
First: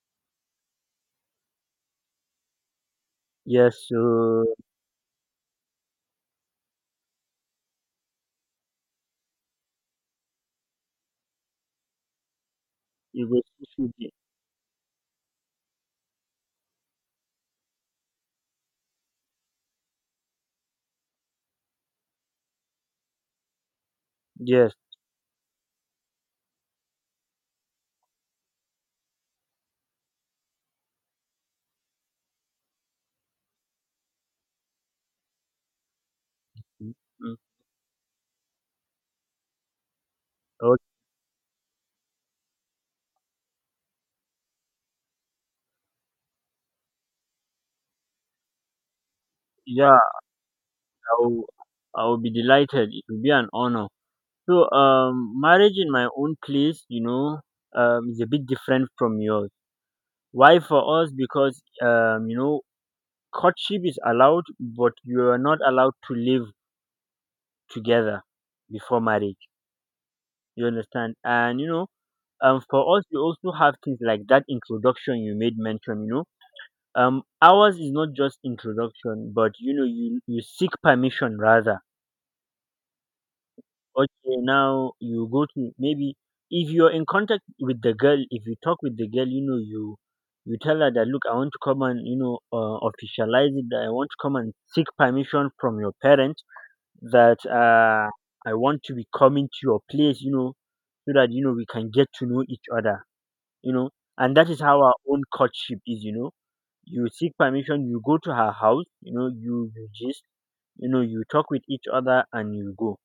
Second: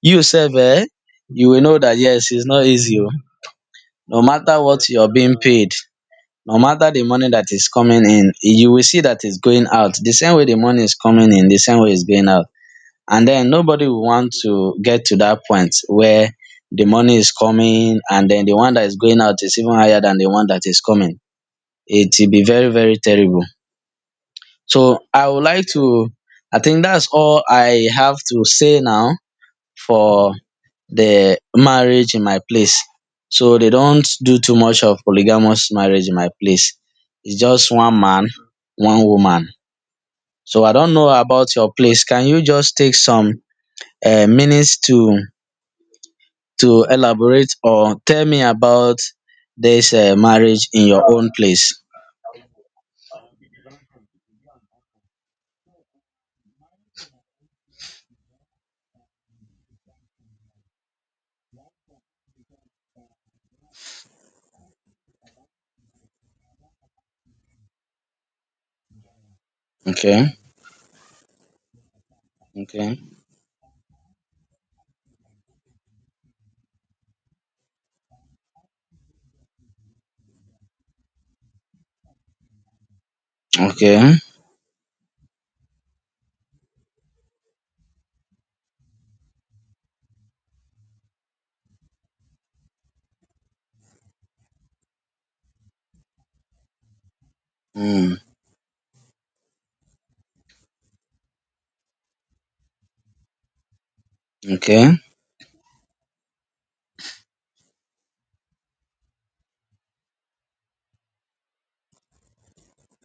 [SPEAKER 2] you sef, you will know that yes, it's not easy, oh.
[SPEAKER 1] Yes.
[SPEAKER 2] No
[SPEAKER 1] So
[SPEAKER 2] matter what you're being paid, no matter the money that is coming in, you will see that it's going out. The same way the money is coming in, the same way it's going out.
[SPEAKER 1] it
[SPEAKER 2] And
[SPEAKER 1] was
[SPEAKER 2] then nobody will
[SPEAKER 1] sushi.
[SPEAKER 2] want to get to that point where the money is coming and then the one that is going out is even higher than the one that is coming. It will be very, very terrible.
[SPEAKER 1] Yes.
[SPEAKER 2] So I would like to, I think that's all I have to say now for the marriage in my place. So they don't do too much of polygamous marriage in my place.
[SPEAKER 1] Mm.
[SPEAKER 2] It's just one man, one woman. So I
[SPEAKER 1] Okay.
[SPEAKER 2] don't know about your place. Can you just take some minutes to elaborate or tell me about this
[SPEAKER 1] Yeah.
[SPEAKER 2] marriage in your
[SPEAKER 1] I
[SPEAKER 2] own
[SPEAKER 1] will.
[SPEAKER 2] place?
[SPEAKER 1] I will be delighted. It will be an honor. So marriage in my own place, you know, is a bit different from yours. Why? For us, because you know, courtship is allowed, but you are not allowed to live together before marriage,
[SPEAKER 2] Okay,
[SPEAKER 1] you understand. And you know, um, for
[SPEAKER 2] okay,
[SPEAKER 1] us we also have things like that introduction you made mention, you know. Um, ours is not just introduction, but you know, you seek permission rather.
[SPEAKER 2] okay,
[SPEAKER 1] Okay, now you go to, maybe if you're in contact with the girl, if you talk with the girl, you know, you tell her that look, I want to come, and you know, officialize it, that I want to come and seek permission from your parents, that
[SPEAKER 2] mm,
[SPEAKER 1] I want to be coming to your place, you know, so that you know, we can get to know each other, you know. And that is how our
[SPEAKER 2] okay.
[SPEAKER 1] own courtship is, you know. You seek permission, you go to her house, you know, you just you know, you talk with each other and you go.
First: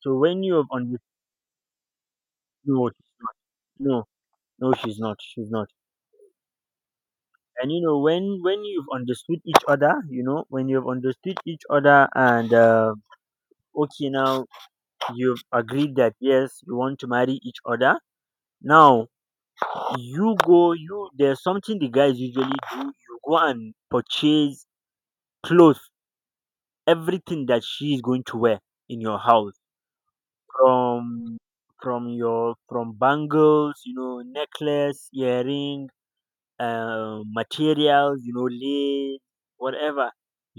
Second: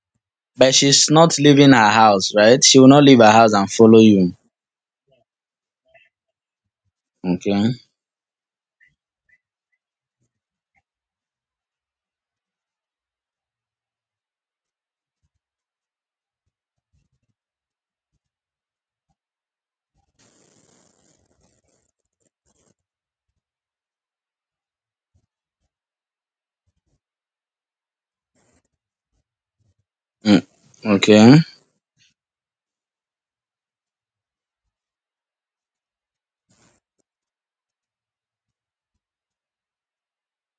[SPEAKER 1] So when you have
[SPEAKER 2] But
[SPEAKER 1] understood,
[SPEAKER 2] she's not leaving her house, right? She will
[SPEAKER 1] no,
[SPEAKER 2] not leave her house and follow
[SPEAKER 1] no,
[SPEAKER 2] you.
[SPEAKER 1] no, she's not, she's not. And
[SPEAKER 2] Okay,
[SPEAKER 1] you know, when you've understood each other, you know, when you've understood each other, and okay, now you've agreed that yes, you want to marry each other. Now you go, you, there's something the guys usually do. You go and purchase clothes, everything that she is going to wear in your house,
[SPEAKER 2] mm,
[SPEAKER 1] from
[SPEAKER 2] okay,
[SPEAKER 1] from your, from bangles, you know, necklace, earring, materials, you know, lace, whatever.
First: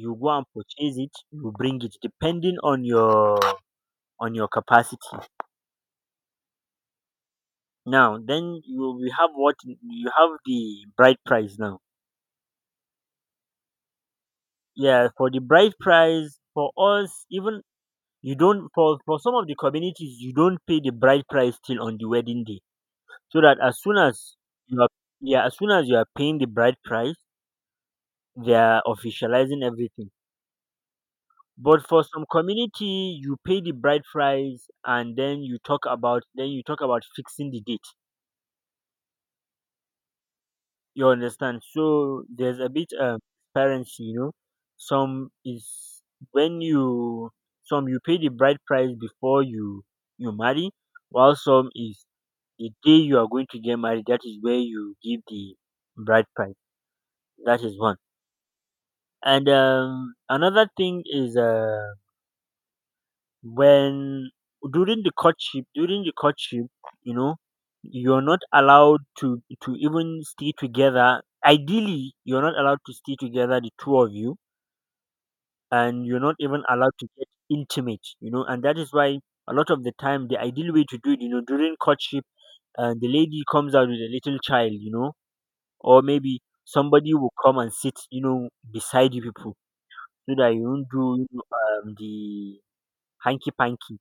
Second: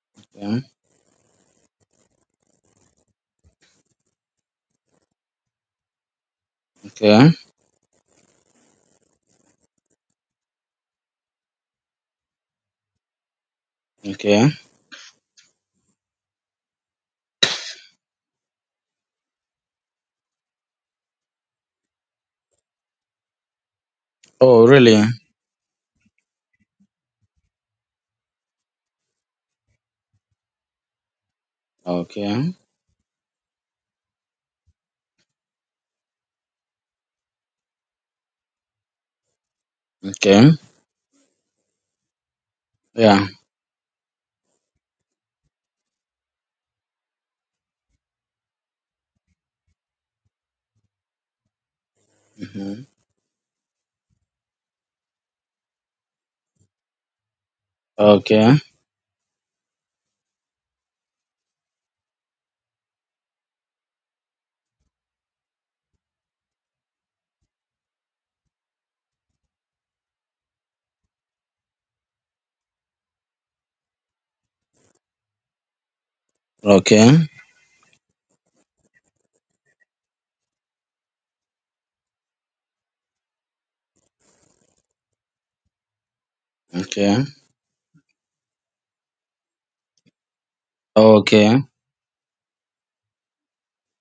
[SPEAKER 1] You go and
[SPEAKER 2] okay.
[SPEAKER 1] purchase it, you bring it, depending on your, on your capacity.
[SPEAKER 2] Okay.
[SPEAKER 1] Now then, you, we have what you have, the bride price now.
[SPEAKER 2] Okay.
[SPEAKER 1] Yeah, for the bride price, for us, even you don't, for some of the communities, you don't pay the bride price till on the wedding day. So that as soon as
[SPEAKER 2] Oh,
[SPEAKER 1] you are,
[SPEAKER 2] really?
[SPEAKER 1] yeah, as soon as you are paying the bride price, they are officializing everything. But for some
[SPEAKER 2] Okay.
[SPEAKER 1] community, you pay the bride price, and then you talk about, then you talk about fixing the date.
[SPEAKER 2] Okay.
[SPEAKER 1] You understand? So there's a bit of
[SPEAKER 2] Yeah.
[SPEAKER 1] transparency, you know. Some is when you some you pay the bride price before you marry, while some is the
[SPEAKER 2] Hmm.
[SPEAKER 1] day you are going to get married. That is where you give the bride price. That is one.
[SPEAKER 2] Okay.
[SPEAKER 1] And another thing is when during the courtship, you know you're not allowed to even stay together. Ideally, you're not allowed to stay together, the two of you, and you're not even allowed to get
[SPEAKER 2] Okay.
[SPEAKER 1] intimate, and that is why a lot of the time, the ideal way to do it, during courtship, and the lady comes out with a little child, or maybe somebody
[SPEAKER 2] Okay.
[SPEAKER 1] will come and sit, beside you people, so that you don't do,
[SPEAKER 2] Okay.
[SPEAKER 1] the hanky panky.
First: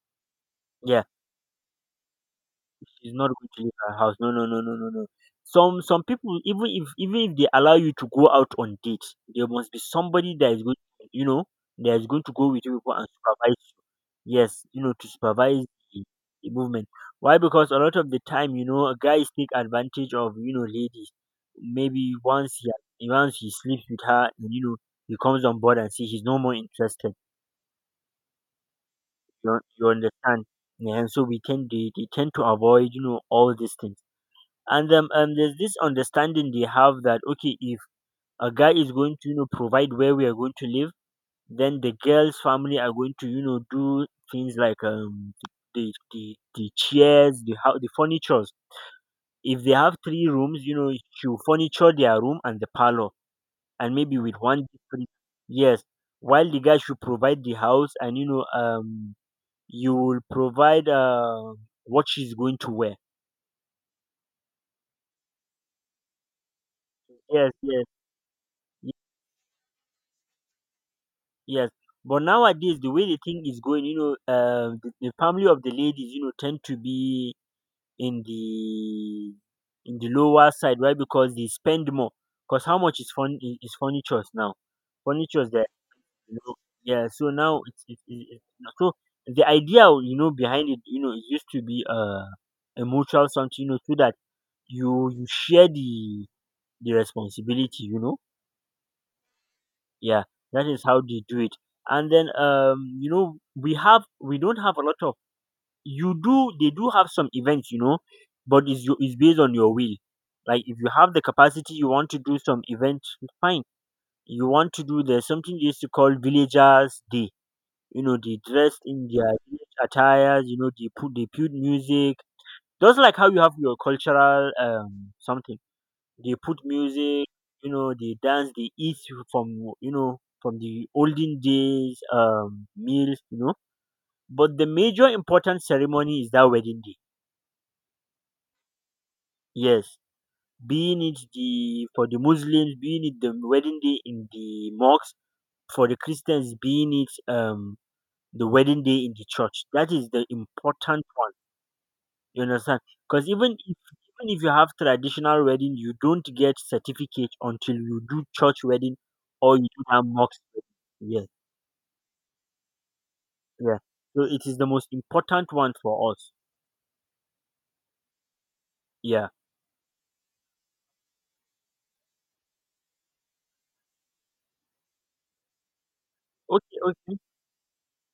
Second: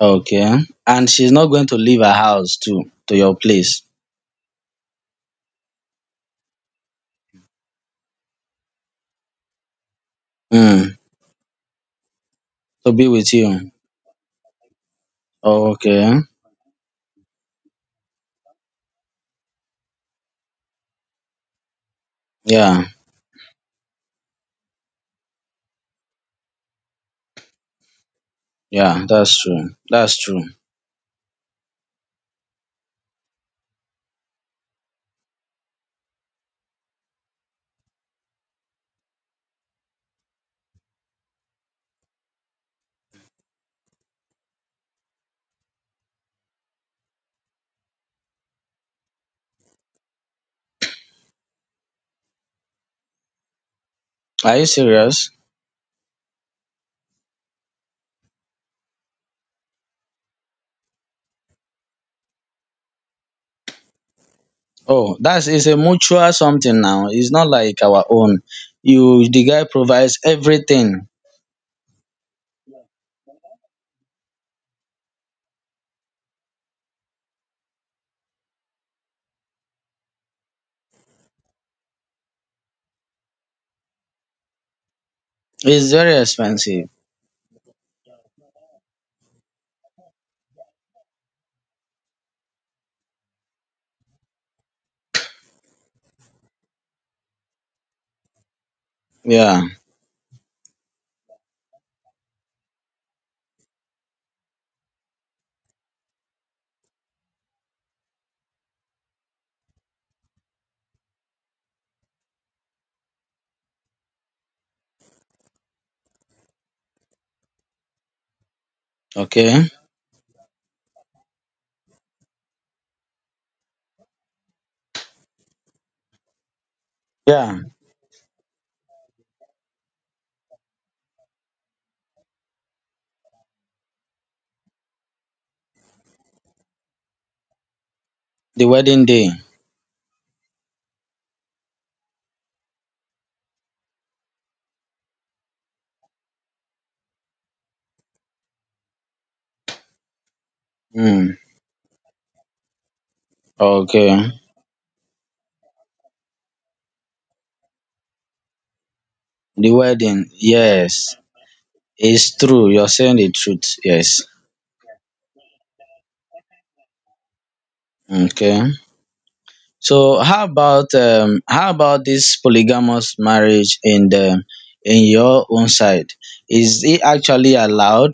[SPEAKER 2] Okay.
[SPEAKER 1] Yeah.
[SPEAKER 2] And she's not going to leave her house to
[SPEAKER 1] It's
[SPEAKER 2] to
[SPEAKER 1] not
[SPEAKER 2] your
[SPEAKER 1] going to leave
[SPEAKER 2] place.
[SPEAKER 1] her house. No, no, no, no, no, no. Some people, even if they allow you to go out on dates, there must be somebody that is going
[SPEAKER 2] Mm.
[SPEAKER 1] to, that is going to go with you
[SPEAKER 2] To
[SPEAKER 1] people and
[SPEAKER 2] be with
[SPEAKER 1] supervise
[SPEAKER 2] you.
[SPEAKER 1] you. Yes, to supervise
[SPEAKER 2] Oh,
[SPEAKER 1] the,
[SPEAKER 2] okay.
[SPEAKER 1] the movement. Why? Because a lot of the time, guys take advantage of ladies. Maybe once he
[SPEAKER 2] Yeah.
[SPEAKER 1] once he sleeps with her, and he comes on board and see he's no more interested.
[SPEAKER 2] Yeah. That's
[SPEAKER 1] You,
[SPEAKER 2] true.
[SPEAKER 1] you
[SPEAKER 2] That's
[SPEAKER 1] understand?
[SPEAKER 2] true.
[SPEAKER 1] Yeah. And so we tend they tend to avoid, all these things. And there's this understanding they have that okay, if a guy is going to, provide where we are going to live, then the girl's family are going to, do things like, the chairs, the furnitures. If they have three rooms, you furniture their room and the parlor, and maybe with
[SPEAKER 2] Are
[SPEAKER 1] one
[SPEAKER 2] you
[SPEAKER 1] different.
[SPEAKER 2] serious?
[SPEAKER 1] Yes. While the guy should provide the house, and you will provide what she's going to wear.
[SPEAKER 2] Oh, that's is a mutual something now. It's not
[SPEAKER 1] Yes,
[SPEAKER 2] like
[SPEAKER 1] yes.
[SPEAKER 2] our own. You the guy provides everything.
[SPEAKER 1] Yes. But nowadays, the way the thing is going, the family of the ladies, tend to be in the in the lower side. Why? Because they spend more. Because how much is furniture now? Furniture that,
[SPEAKER 2] It's very
[SPEAKER 1] you know,
[SPEAKER 2] expensive.
[SPEAKER 1] yeah. So now so the idea, behind it, it used to be a mutual something, so that you share the responsibility.
[SPEAKER 2] Yeah.
[SPEAKER 1] Yeah, that is how they do it. And then we don't have a lot of, you do they do have some events, but it's based on your will. Like, if you have the capacity, you want to do some event, fine. You want to do There's something they used to call villagers day, they dress in their
[SPEAKER 2] Okay.
[SPEAKER 1] village attires, they put music. Just like how you have your cultural something. They put music,
[SPEAKER 2] Yeah.
[SPEAKER 1] they dance, they eat from you know from the olden days meals. But the major important ceremony is that wedding day.
[SPEAKER 2] The wedding day.
[SPEAKER 1] Yes. Being it, the for the Muslims, being it the wedding day in the mosque; for the Christians, being it the wedding day in the church. That is the important one.
[SPEAKER 2] Mm.
[SPEAKER 1] You understand? Because even if
[SPEAKER 2] Okay,
[SPEAKER 1] even if you have traditional wedding, you don't get certificate until you do church wedding, or you
[SPEAKER 2] the
[SPEAKER 1] do that
[SPEAKER 2] wedding,
[SPEAKER 1] mosque wedding.
[SPEAKER 2] yes,
[SPEAKER 1] Yes,
[SPEAKER 2] it's true. You're saying the truth,
[SPEAKER 1] yeah.
[SPEAKER 2] yes.
[SPEAKER 1] So it is the most important one for us.
[SPEAKER 2] Okay.
[SPEAKER 1] Yeah.
[SPEAKER 2] So how about this polygamous marriage in your own side?
[SPEAKER 1] Okay,
[SPEAKER 2] Is it
[SPEAKER 1] okay.
[SPEAKER 2] actually allowed?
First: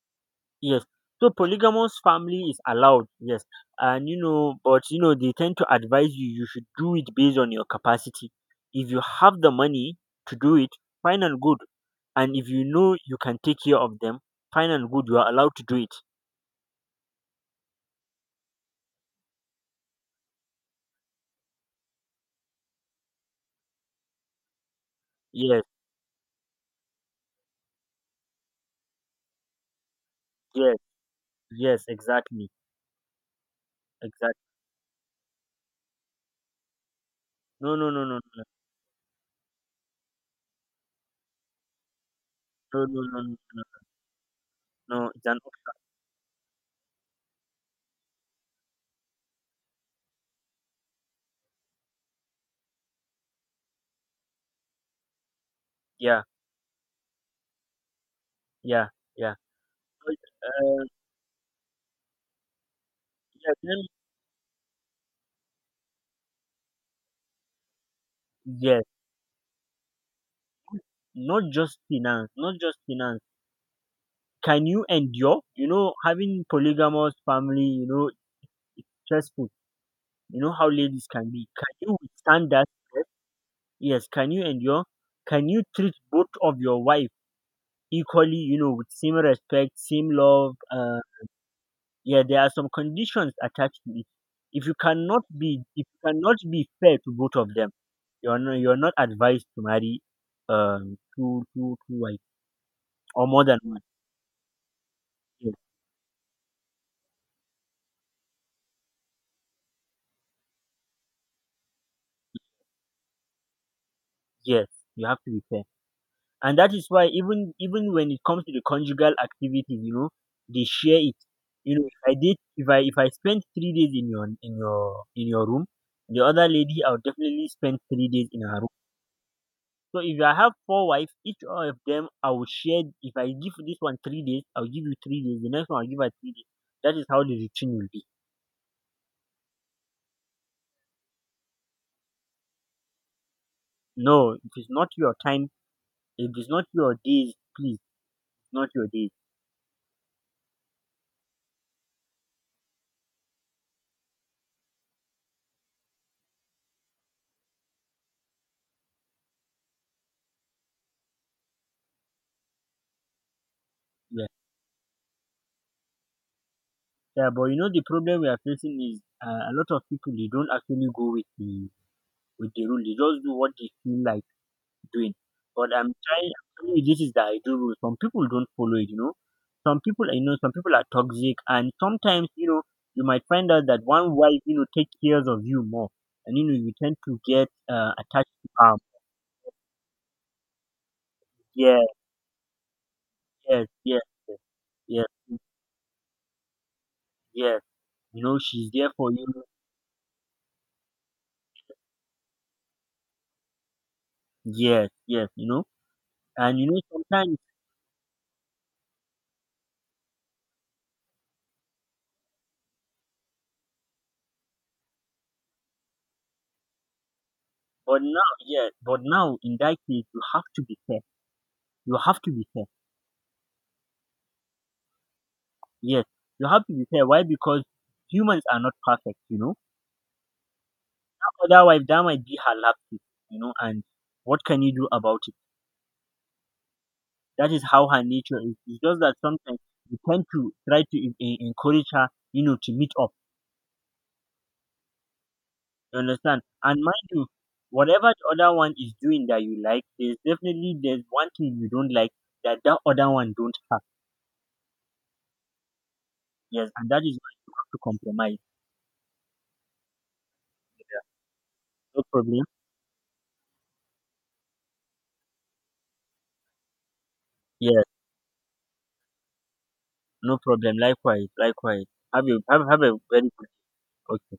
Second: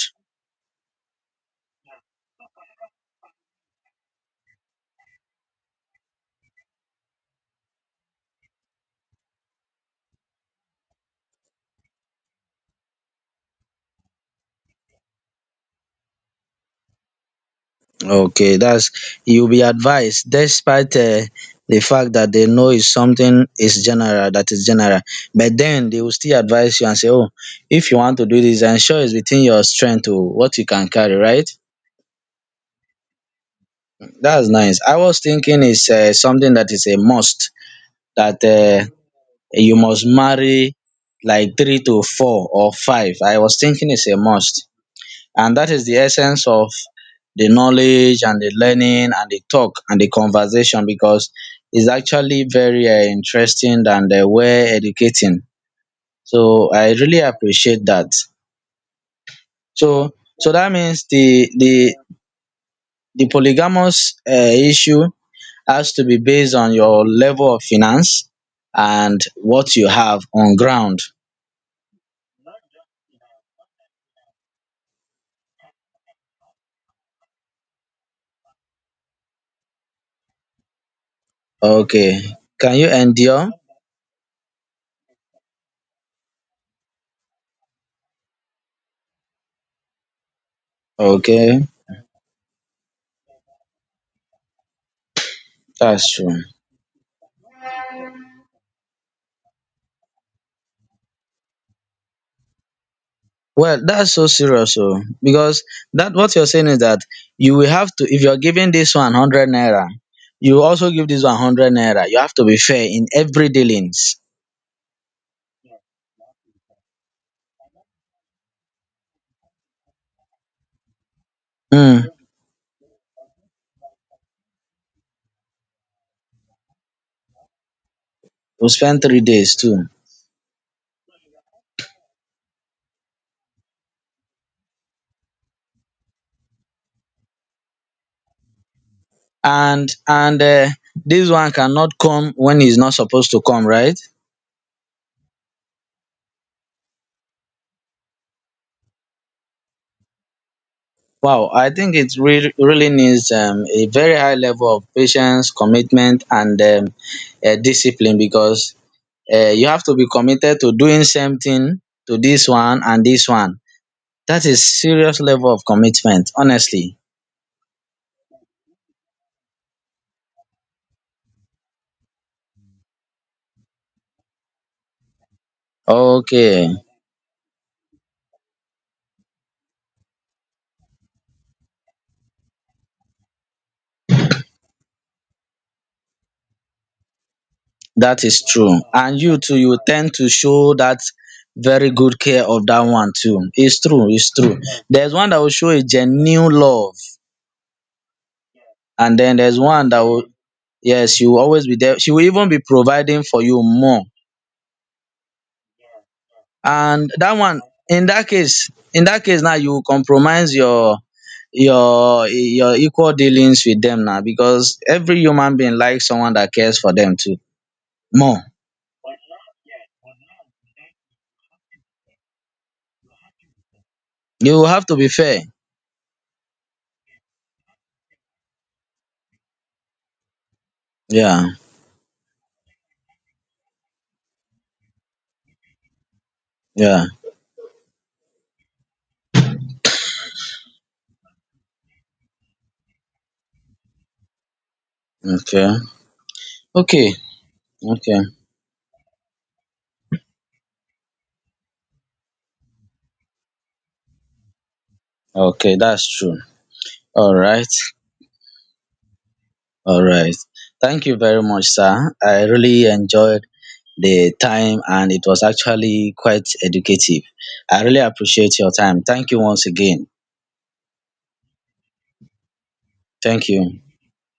[SPEAKER 1] Yes. So polygamous family is allowed, yes. And but, they tend to advise you should do it based on your capacity. If you have the money to do it, fine and good. And if you know you can take care of them, fine and good, you are allowed to do it.
[SPEAKER 2] Okay, that's, you'll be advised despite the fact that they know is something is general, that is general. But
[SPEAKER 1] Yes.
[SPEAKER 2] then they will still advise you and say, oh, if you want to do this, ensure it's within your strength to what you
[SPEAKER 1] Yes,
[SPEAKER 2] can carry, right?
[SPEAKER 1] yes, exactly, exactly.
[SPEAKER 2] That's nice. I was thinking it's something that is a must,
[SPEAKER 1] No, no, no, no,
[SPEAKER 2] that you must marry like three to four or
[SPEAKER 1] no, no,
[SPEAKER 2] five.
[SPEAKER 1] no, no,
[SPEAKER 2] I was
[SPEAKER 1] no.
[SPEAKER 2] thinking it's a must,
[SPEAKER 1] No, it's an
[SPEAKER 2] and
[SPEAKER 1] option.
[SPEAKER 2] that is the essence of the knowledge and the learning and the talk and the conversation, because it's actually very interesting and well educating.
[SPEAKER 1] Yeah,
[SPEAKER 2] So I really appreciate that.
[SPEAKER 1] yeah, yeah.
[SPEAKER 2] So,
[SPEAKER 1] But,
[SPEAKER 2] that
[SPEAKER 1] uh,
[SPEAKER 2] means the
[SPEAKER 1] yes,
[SPEAKER 2] polygamous issue has to be based on your level of finance
[SPEAKER 1] yes,
[SPEAKER 2] and what you have on ground.
[SPEAKER 1] not just finance, not just finance. Can you endure? Having polygamous family, it's stressful. You know how ladies can be. Can you
[SPEAKER 2] Okay.
[SPEAKER 1] withstand that?
[SPEAKER 2] Can you endure?
[SPEAKER 1] Yes. Can you endure? Can you treat both of your wife equally? With same respect, same love.
[SPEAKER 2] Okay.
[SPEAKER 1] Yeah, there are some conditions attached to it. if you cannot be if you
[SPEAKER 2] That's
[SPEAKER 1] cannot
[SPEAKER 2] true.
[SPEAKER 1] be fair to both of them, you're not advised to marry two wives, or more than one.
[SPEAKER 2] Well, that's so serious, oh,
[SPEAKER 1] Yes,
[SPEAKER 2] because that what you're saying is that you will have to, if you're giving this 100 naira, you also give this 100 naira. You have to be fair in every dealings.
[SPEAKER 1] yes. You have to be fair. And that is why even when it comes to the conjugal activities, they share it.
[SPEAKER 2] Hmm.
[SPEAKER 1] If I did if I spend 3 days in your room, the other lady I'll definitely spend 3 days in her.
[SPEAKER 2] You spend 3 days too,
[SPEAKER 1] So if I have four wives, each one of them I will share. If I give this one 3 days, I'll give you 3 days. The next one I'll give her 3 days. That is how the routine will be.
[SPEAKER 2] and this one cannot come when he's not supposed to come, right?
[SPEAKER 1] No, it is not your time. If It is not your days. Please, it's not your days.
[SPEAKER 2] Wow, I think it really, really needs a very high level of patience, commitment, and discipline, because you have to be committed to doing something to this one and this one.
[SPEAKER 1] Yeah,
[SPEAKER 2] That is serious level of commitment, honestly.
[SPEAKER 1] yeah. But the problem we are facing is, a lot of people, they don't actually go with the rule. They just do what they feel like doing. But I'm
[SPEAKER 2] Okay,
[SPEAKER 1] telling you, this is the ideal rule. Some people don't follow it. Some people are toxic, and sometimes, you might find out that one wife takes care of you more, and you tend to get
[SPEAKER 2] that
[SPEAKER 1] attached
[SPEAKER 2] is
[SPEAKER 1] to her.
[SPEAKER 2] true. And you too, you tend to show that
[SPEAKER 1] Yeah,
[SPEAKER 2] very good care of that one too.
[SPEAKER 1] yes,
[SPEAKER 2] It's
[SPEAKER 1] yes,
[SPEAKER 2] true, it's true.
[SPEAKER 1] yes,
[SPEAKER 2] There's one that
[SPEAKER 1] yes,
[SPEAKER 2] will show a genuine love,
[SPEAKER 1] yes. She's there for
[SPEAKER 2] and
[SPEAKER 1] you.
[SPEAKER 2] then there's one that will. Yes, she will always be there. She will even be providing for you more.
[SPEAKER 1] Yes, yes. And you know,
[SPEAKER 2] And that
[SPEAKER 1] sometimes,
[SPEAKER 2] one, in that case now, you will compromise your your equal dealings with them now, because every human being likes someone that cares for them too.
[SPEAKER 1] but now,
[SPEAKER 2] More.
[SPEAKER 1] yes, but now in that case, you have to be fair. You have to be fair.
[SPEAKER 2] You will have to be fair.
[SPEAKER 1] Yes, you have to be fair. Why? Because humans are not perfect,
[SPEAKER 2] Yeah.
[SPEAKER 1] other wife, that might be her laptop, and what can you do about it?
[SPEAKER 2] Yeah.
[SPEAKER 1] That is how her nature is. It's just that sometimes you tend to try to encourage her, to meet up.
[SPEAKER 2] Okay.
[SPEAKER 1] You understand? And mind
[SPEAKER 2] Okay.
[SPEAKER 1] you, whatever
[SPEAKER 2] Okay.
[SPEAKER 1] the other one is doing that you like, there's definitely there's one thing you don't like that that other one don't have.
[SPEAKER 2] Okay. That's true.
[SPEAKER 1] Yes, and that is why
[SPEAKER 2] All
[SPEAKER 1] you
[SPEAKER 2] right.
[SPEAKER 1] have to compromise.
[SPEAKER 2] All right. Thank you very much,
[SPEAKER 1] No
[SPEAKER 2] sir. I
[SPEAKER 1] problem.
[SPEAKER 2] really enjoyed the time and it was actually quite educative. I
[SPEAKER 1] Yes,
[SPEAKER 2] really appreciate your time. Thank you once again.
[SPEAKER 1] no problem. Likewise, likewise. Have you have a very good,
[SPEAKER 2] Thank you.
[SPEAKER 1] okay.